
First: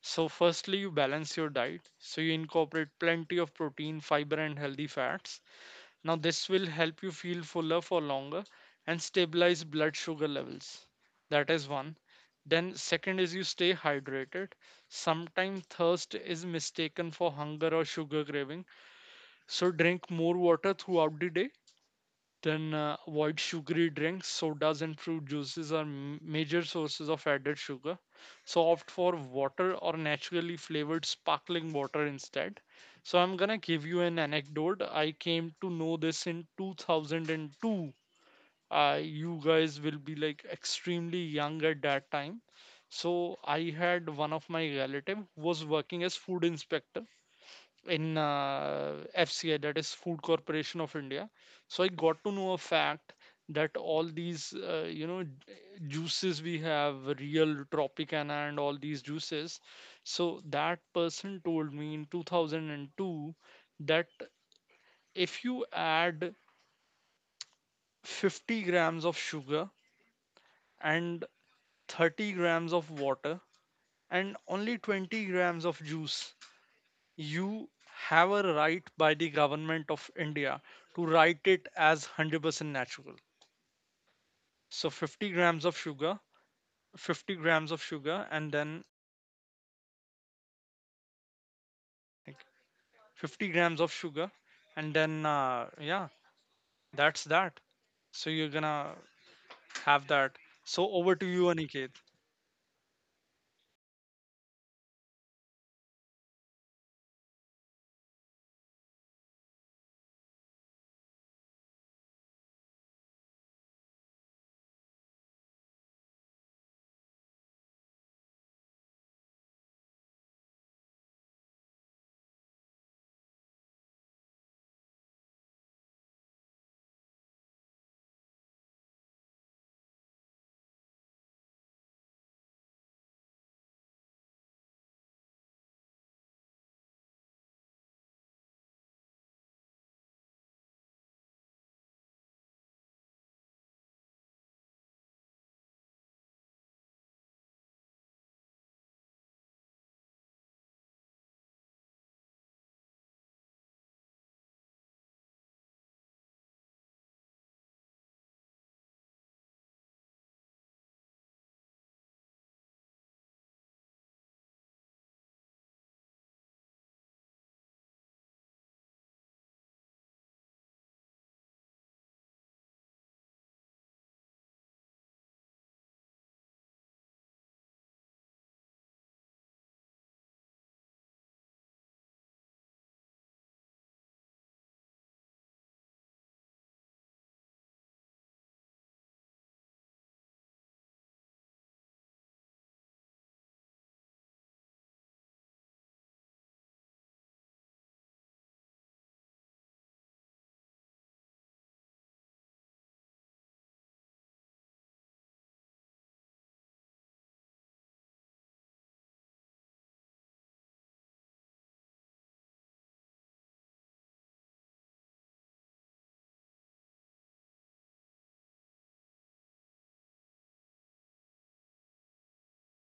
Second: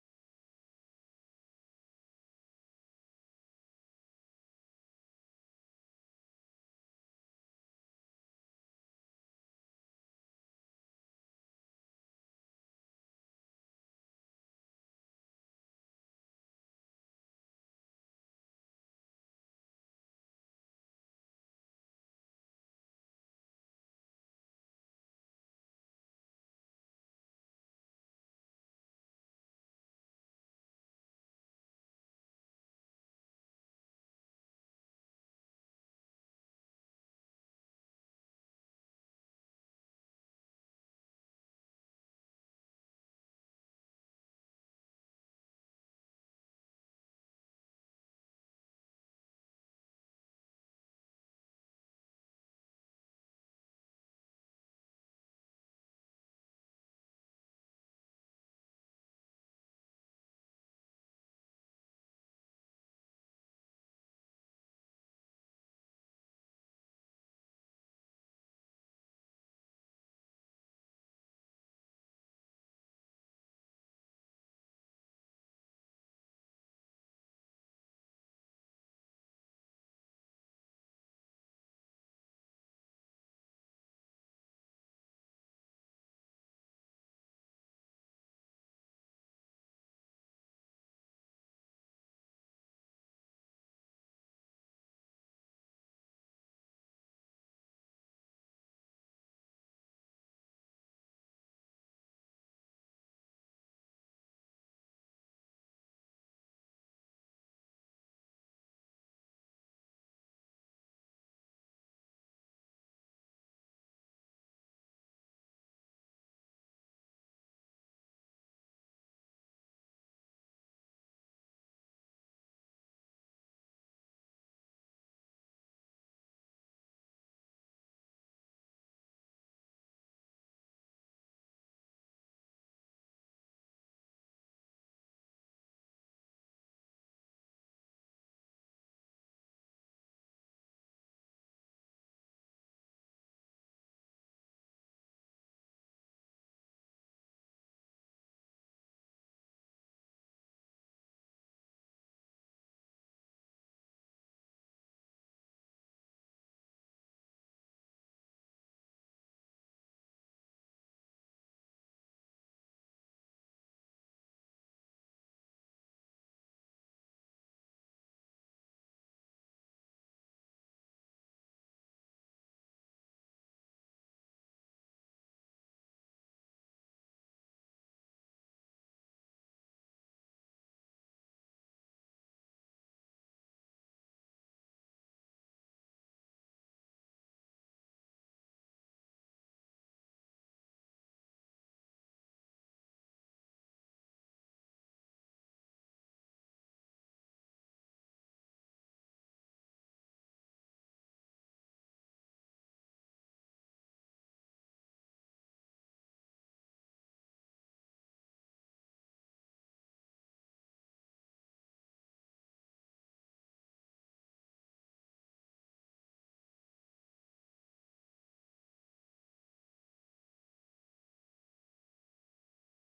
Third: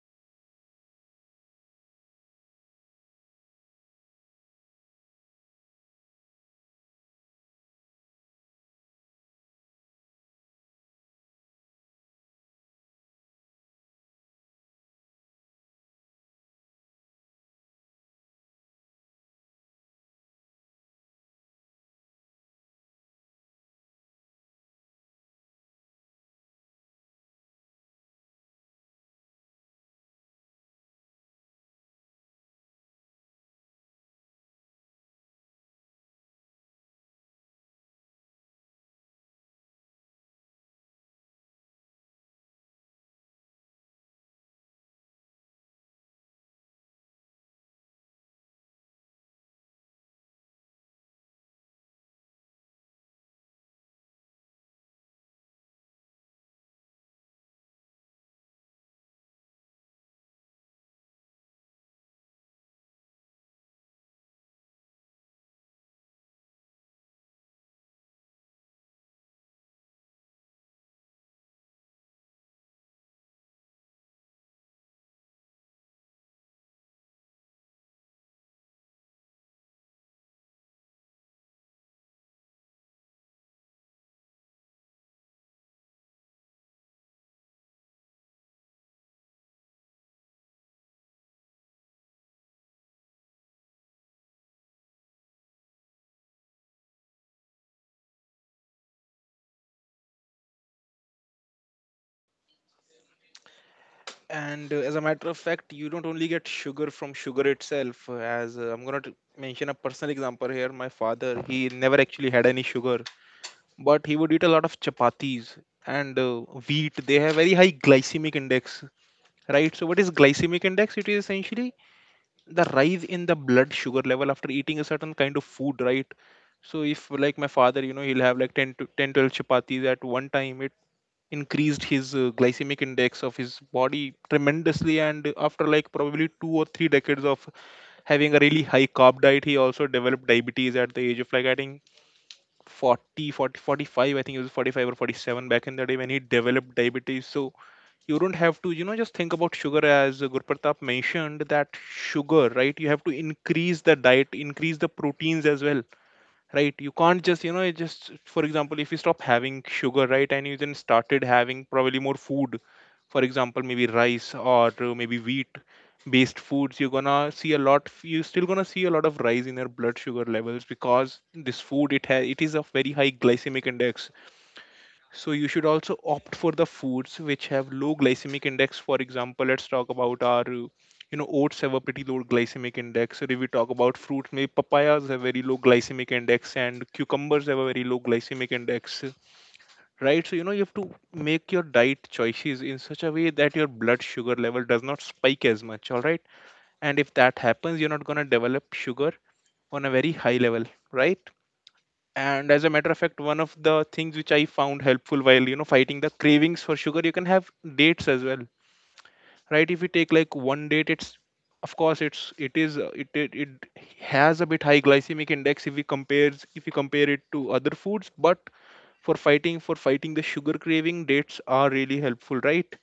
Speaker 1: So, firstly, you balance your diet. So, you incorporate plenty of protein, fiber, and healthy fats. Now, this will help you feel fuller for longer and stabilize blood sugar levels. That is one. Then, second is you stay hydrated. Sometimes thirst is mistaken for hunger or sugar craving, so drink more water throughout the day. Then avoid sugary drinks. Sodas and fruit juices are major sources of added sugar. So opt for water or naturally flavored sparkling water instead. So I'm gonna give you an anecdote. I came to know this in 2002. You guys will be like extremely young at that time. So I had one of my relative who was working as food inspector in FCI, that is Food Corporation of India. So I got to know a fact that all these, you know, juices we have, real Tropicana and all these juices. So that person told me in 2002 that if you add 50 grams of sugar and 30 grams of water and only 20 grams of juice, you have a right by the government of India to write it as 100% natural. So 50 grams of sugar, 50 grams of sugar, and then like 50 grams of sugar, and then yeah, that's that. So you're gonna have that. So over to you, Aniket.
Speaker 2: and as a matter of fact, you don't only get sugar from sugar itself, as, I'm going to mention a personal example here. My father, he never actually had any sugar, but he would eat a lot of chapatis, and wheat, they have very high glycemic index, right? So what is glycemic index? It is essentially the rise in the blood sugar level after eating a certain kind of food, right? So if like my father, he'll have like 10 to 10 12 chapatis at one time, it increased his glycemic index of his body tremendously. And after like probably 2 or 3 decades of having a really high carb diet, he also developed diabetes at the age of like, I think, 45. I think it was 45 or 47 back in the day when he developed diabetes. So you don't have to, just think about sugar as, Gurpratap mentioned that sugar, right? You have to increase the diet, increase the proteins as well, right? You can't just, you know, it just for example, if you stop having sugar, right, and you then started having probably more food, for example maybe rice or maybe wheat based foods, you're gonna see a lot you're still gonna see a lot of rise in your blood sugar levels because this food it has it is of very high glycemic index. So you should also opt for the foods which have low glycemic index. For example, let's talk about our you know oats have a pretty low glycemic index. Or if we talk about fruit, maybe papayas have very low glycemic index, and cucumbers have a very low glycemic index, right? So, you know, you have to make your diet choices in such a way that your blood sugar level does not spike as much. All right, and if that happens, you're not going to develop sugar on a very high level, right? And as a matter of fact, one of the things which I found helpful while, you know, fighting the cravings for sugar: you can have dates as well. Right, if you take like one date, it's of course, it's it is it it, it has a bit high glycemic index if we compare it to other foods. But for fighting the sugar craving, dates are really helpful, right?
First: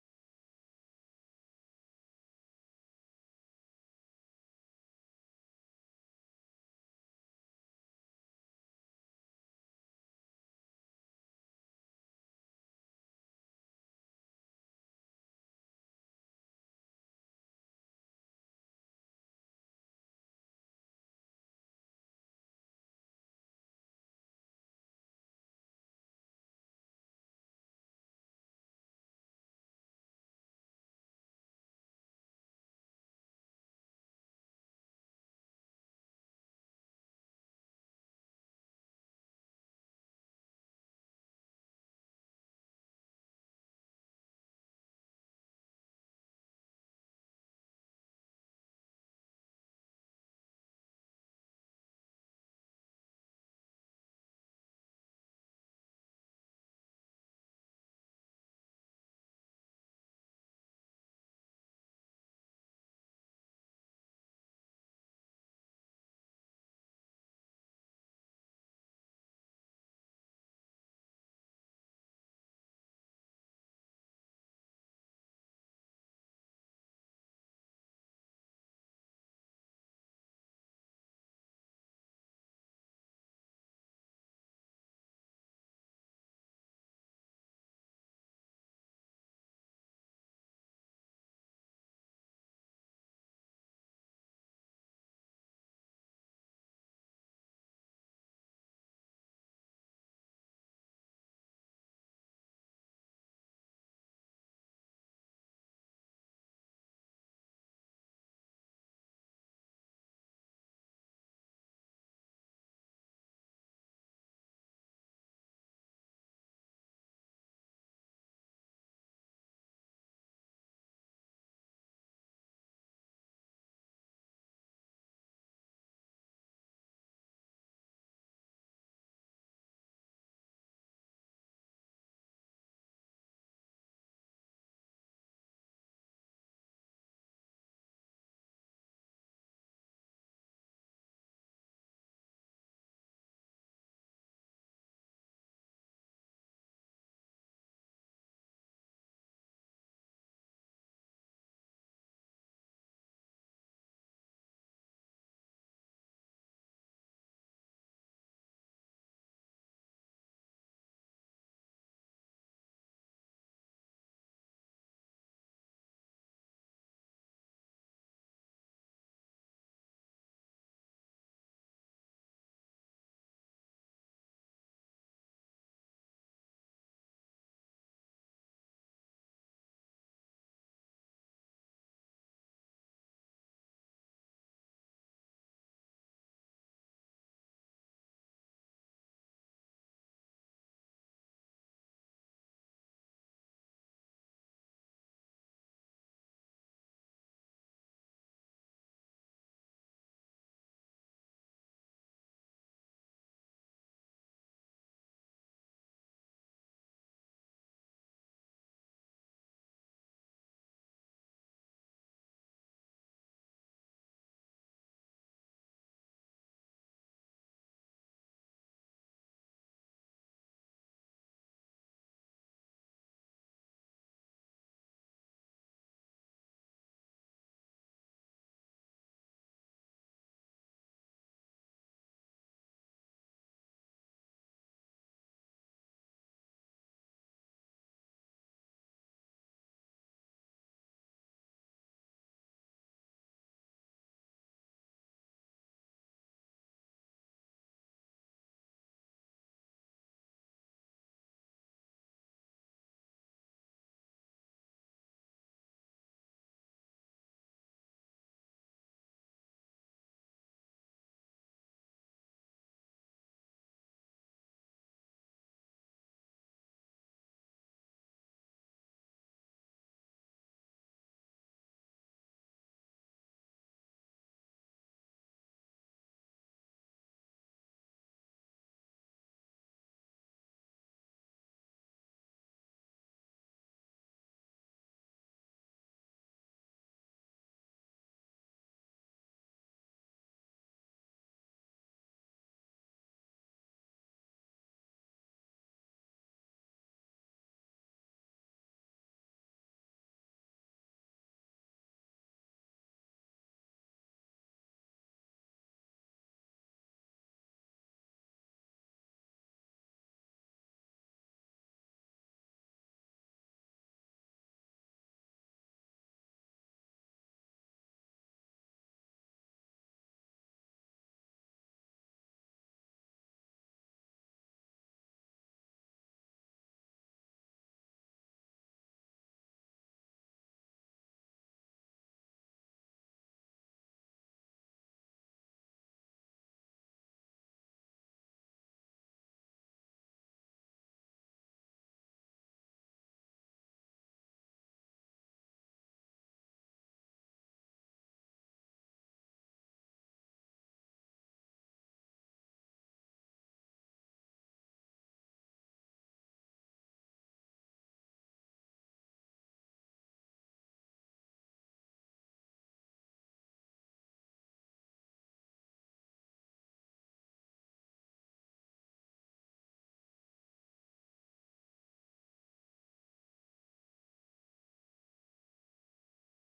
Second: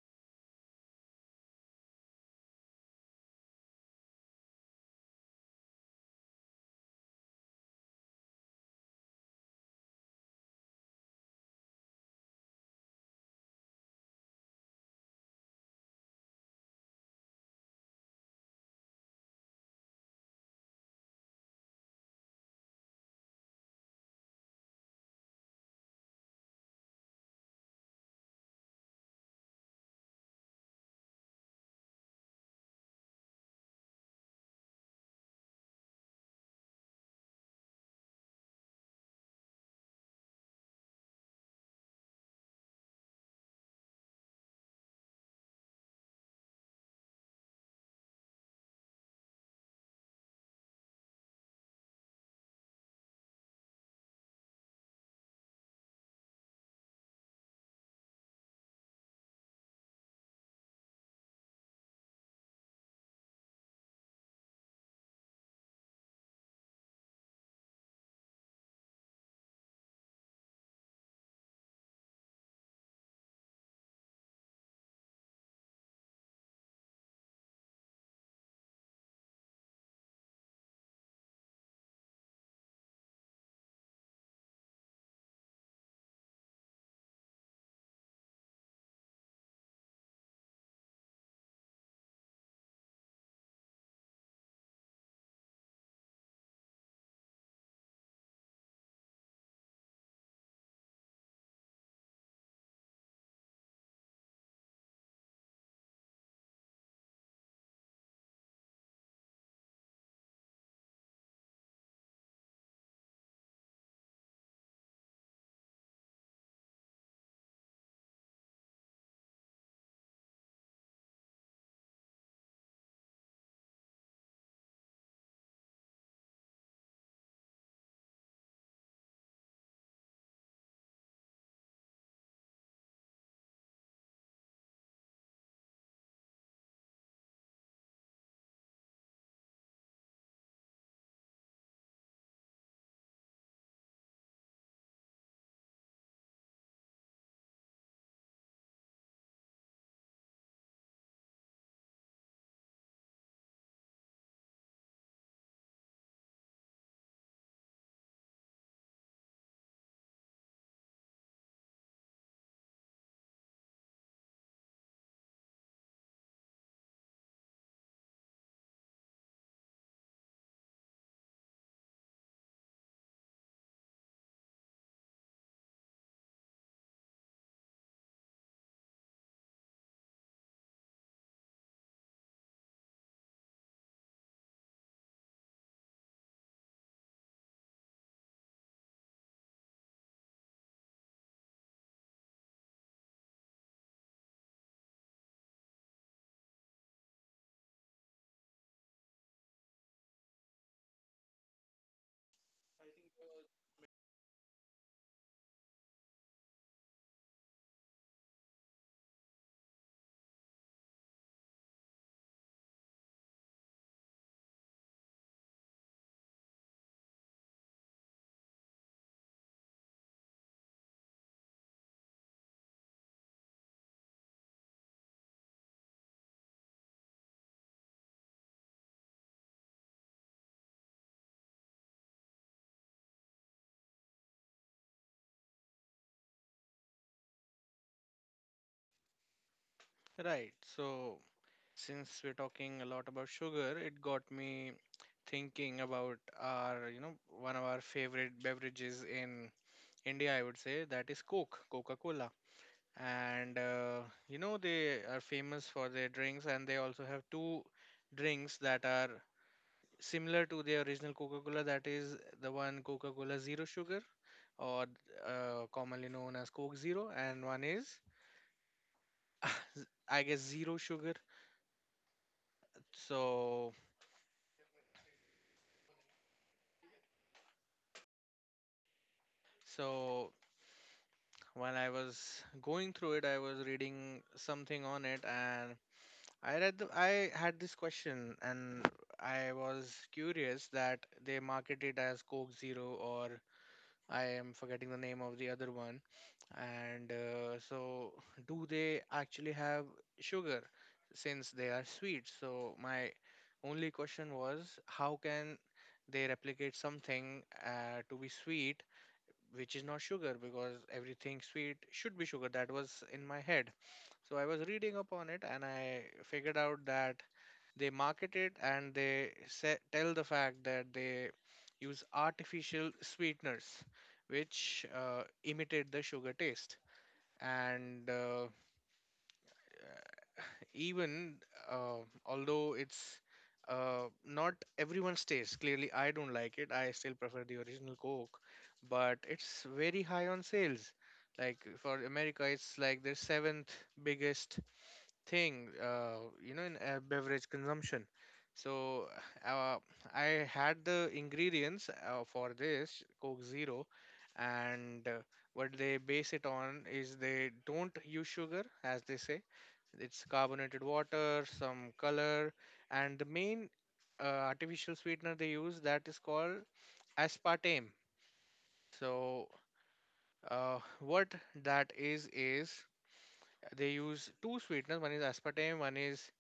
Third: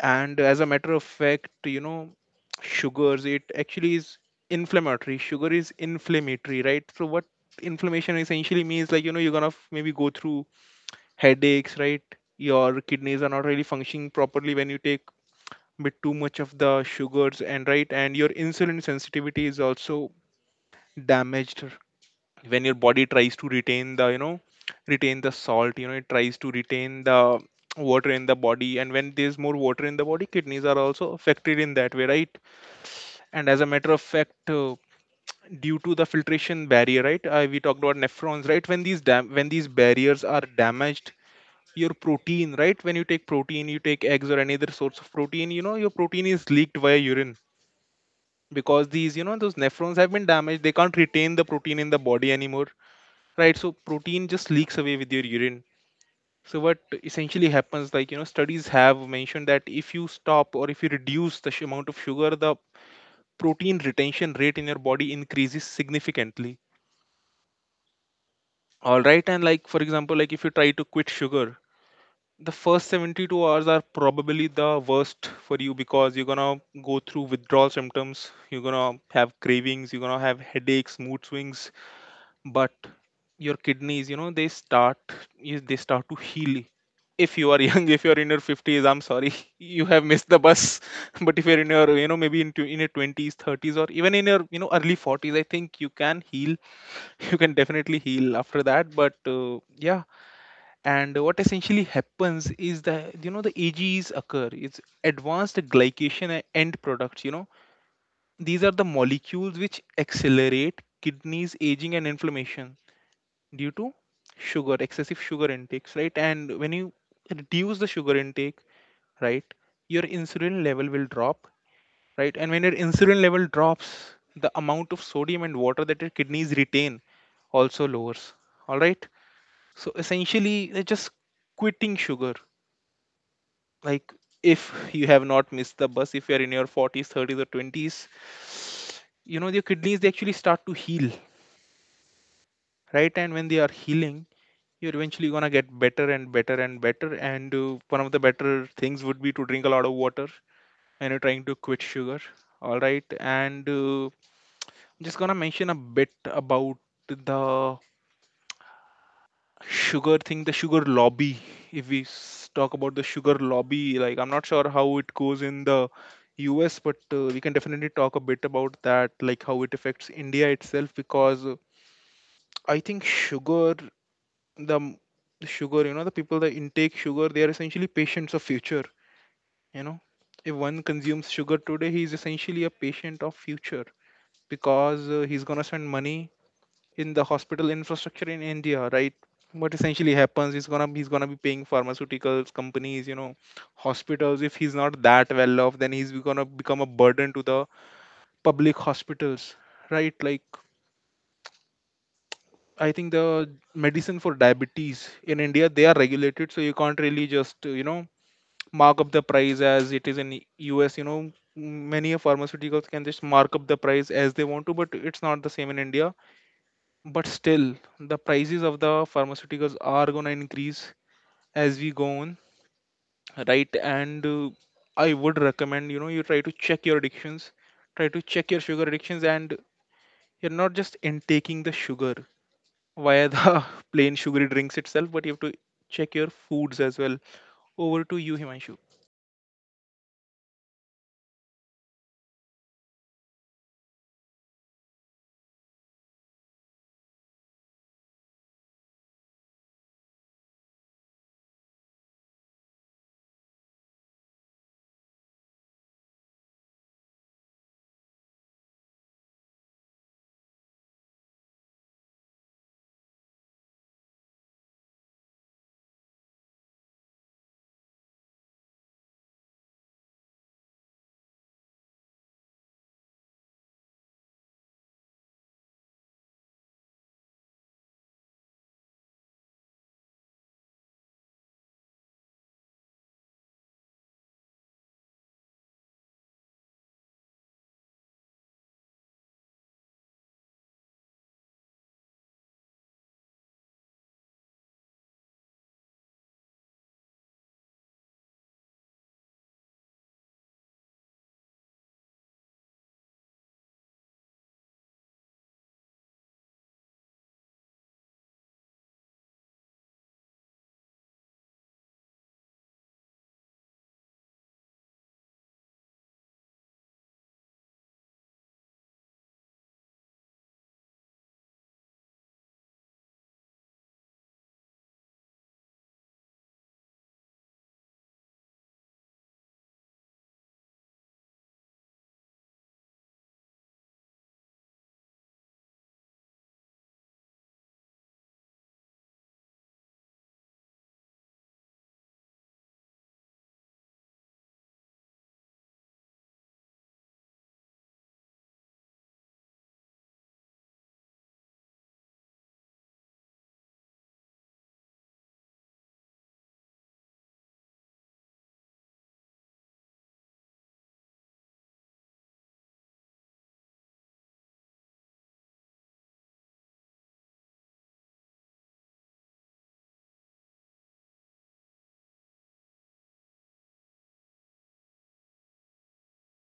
Speaker 2: And as a matter of fact, you know, sugars, it actually is inflammatory. Sugar is inflammatory, right? So what inflammation essentially means, like, you know, you're gonna maybe go through headaches, right? Your kidneys are not really functioning properly when you take bit too much of the sugars, and right, and your insulin sensitivity is also damaged. When your body tries to retain the, you know, retain the salt, you know, it tries to retain the water in the body, and when there's more water in the body, kidneys are also affected in that way, right? And as a matter of fact, due to the filtration barrier, right, we talked about nephrons, right? When these when these barriers are damaged, your protein, right, when you take protein, you take eggs or any other source of protein, you know, your protein is leaked via urine, because these, you know, those nephrons have been damaged, they can't retain the protein in the body anymore. Right, so protein just leaks away with your urine. So what essentially happens, like, you know, studies have mentioned that if you stop or if you reduce the amount of sugar, the protein retention rate in your body increases significantly. All right, and like, for example, like if you try to quit sugar, the first 72 hours are probably the worst for you, because you're gonna go through withdrawal symptoms, you're gonna have cravings, you're gonna have headaches, mood swings. But your kidneys, you know, they start, they start to heal. If you are young, if you are in your 50s, I'm sorry, you have missed the bus. But if you're in your, you know, in your 20s, 30s, or even in your, you know, early 40s, I think you can heal. You can definitely heal after that, but yeah. And what essentially happens is that, you know, the ages occur, it's advanced glycation end products, you know, these are the molecules which accelerate kidneys aging and inflammation due to sugar excessive sugar intakes, right? And when you reduce the sugar intake, right, your insulin level will drop. Right, and when your insulin level drops, the amount of sodium and water that your kidneys retain also lowers. All right, so essentially, just quitting sugar, like, if you have not missed the bus, if you are in your 40s, 30s, or 20s, you know, your kidneys, they actually start to heal. Right, and when they are healing, you're eventually gonna get better and better and better. And one of the better things would be to drink a lot of water and you're trying to quit sugar. All right, and I'm just gonna mention a bit about the sugar thing, the sugar lobby. If we talk about the sugar lobby, like, I'm not sure how it goes in the US, but we can definitely talk a bit about that, like how it affects India itself. Because I think the m- the sugar, you know, the people that intake sugar, they are essentially patients of future, you know. If one consumes sugar today, he is essentially a patient of future. Because he's going to spend money in the hospital infrastructure in India, right? What essentially happens is gonna he's gonna be paying pharmaceuticals companies, you know, hospitals, if he's not that well off, then he's gonna become a burden to the public hospitals. Right, like, I think the medicine for diabetes in India, they are regulated, so you can't really just, you know, mark up the price as it is in US. You know, many of pharmaceuticals can just mark up the price as they want to, but it's not the same in India. But still, the prices of the pharmaceuticals are gonna increase as we go on, right? And I would recommend, you know, you try to check your addictions, try to check your sugar addictions, and you're not just intaking the sugar via the plain sugary drinks itself, but you have to check your foods as well. Over to you, Himanshu.
Speaker 3: Right. So, since we're talking a lot about sugar, it got me thinking about, our, one of our favorite beverages in India, I would say, that is Coke, Coca-Cola. And, you know, they are famous for their drinks, and they also have two drinks that are similar to the original Coca-Cola, that is the one Coca-Cola Zero Sugar, or commonly known as Coke Zero, and one is, I guess, Zero Sugar. So, So, when I was going through it, I was reading something on it, and I had this question, and I was curious that they market it as Coke Zero, or I am forgetting the name of the other one. And do they actually have sugar since they are sweet? So my only question was, how can they replicate something to be sweet, which is not sugar? Because everything sweet should be sugar. That was in my head. So I was reading upon it and I figured out that they market it and they say, tell the fact that they use artificial sweeteners which imitate the sugar taste. And even uh, although it's not everyone's taste. Clearly, I don't like it. I still prefer the original Coke, but it's very high on sales. Like for America, it's like their seventh biggest thing, you know, in beverage consumption. So uh, I had the ingredients for this Coke Zero. And what they base it on is they don't use sugar, as they say. It's carbonated water, some color, and the main uh, artificial sweetener they use, that is called aspartame. So what that is they use two sweeteners. One is aspartame, one is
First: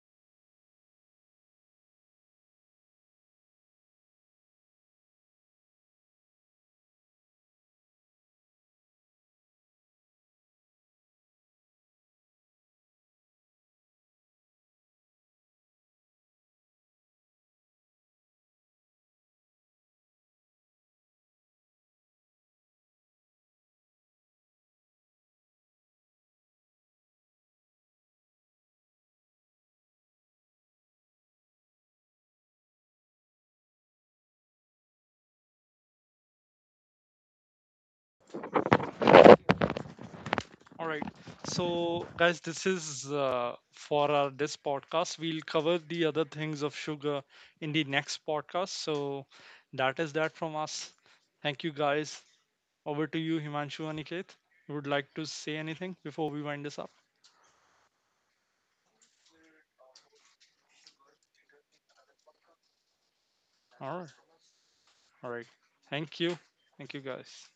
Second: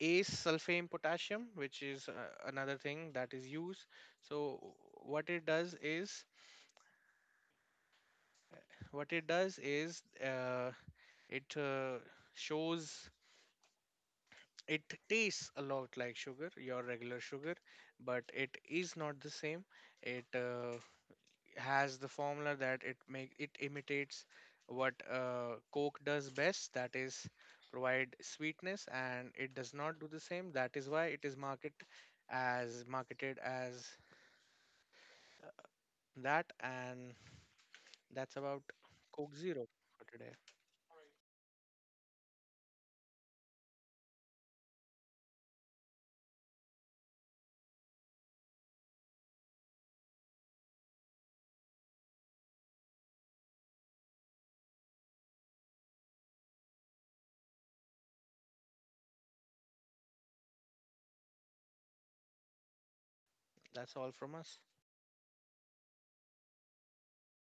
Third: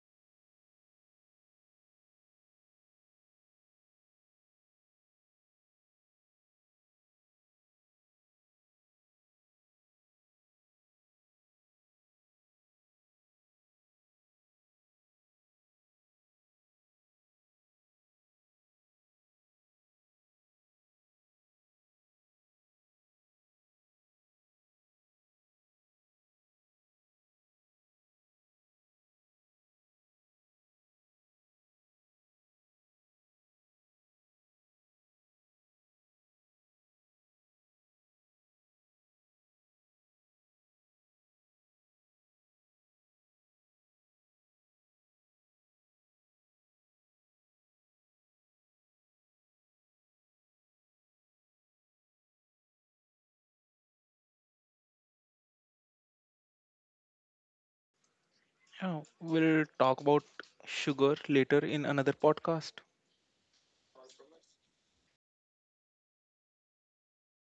Speaker 3: Ace sulfame potassium, which is another thing that is used. So what it does is, what it does is, it shows it tastes a lot like sugar, your regular sugar, but it is not the same. It has the formula that it imitates what Coke does best, that is provide sweetness, and it does not do the same. That is why it is marketed as that. And that's about Coke Zero for today.
Speaker 1: All right. So guys, this is for our this podcast. We'll cover the other things of sugar in the next podcast. So that is that from us. Thank you guys. Over to you, Himanshu, Aniket. You would like to say anything before we wind this up?
Speaker 2: Yeah, we'll talk about sugar later in another podcast.
Speaker 3: That's
Speaker 1: All right.
Speaker 3: all from us.
Speaker 1: All right. Thank you. Thank you, guys.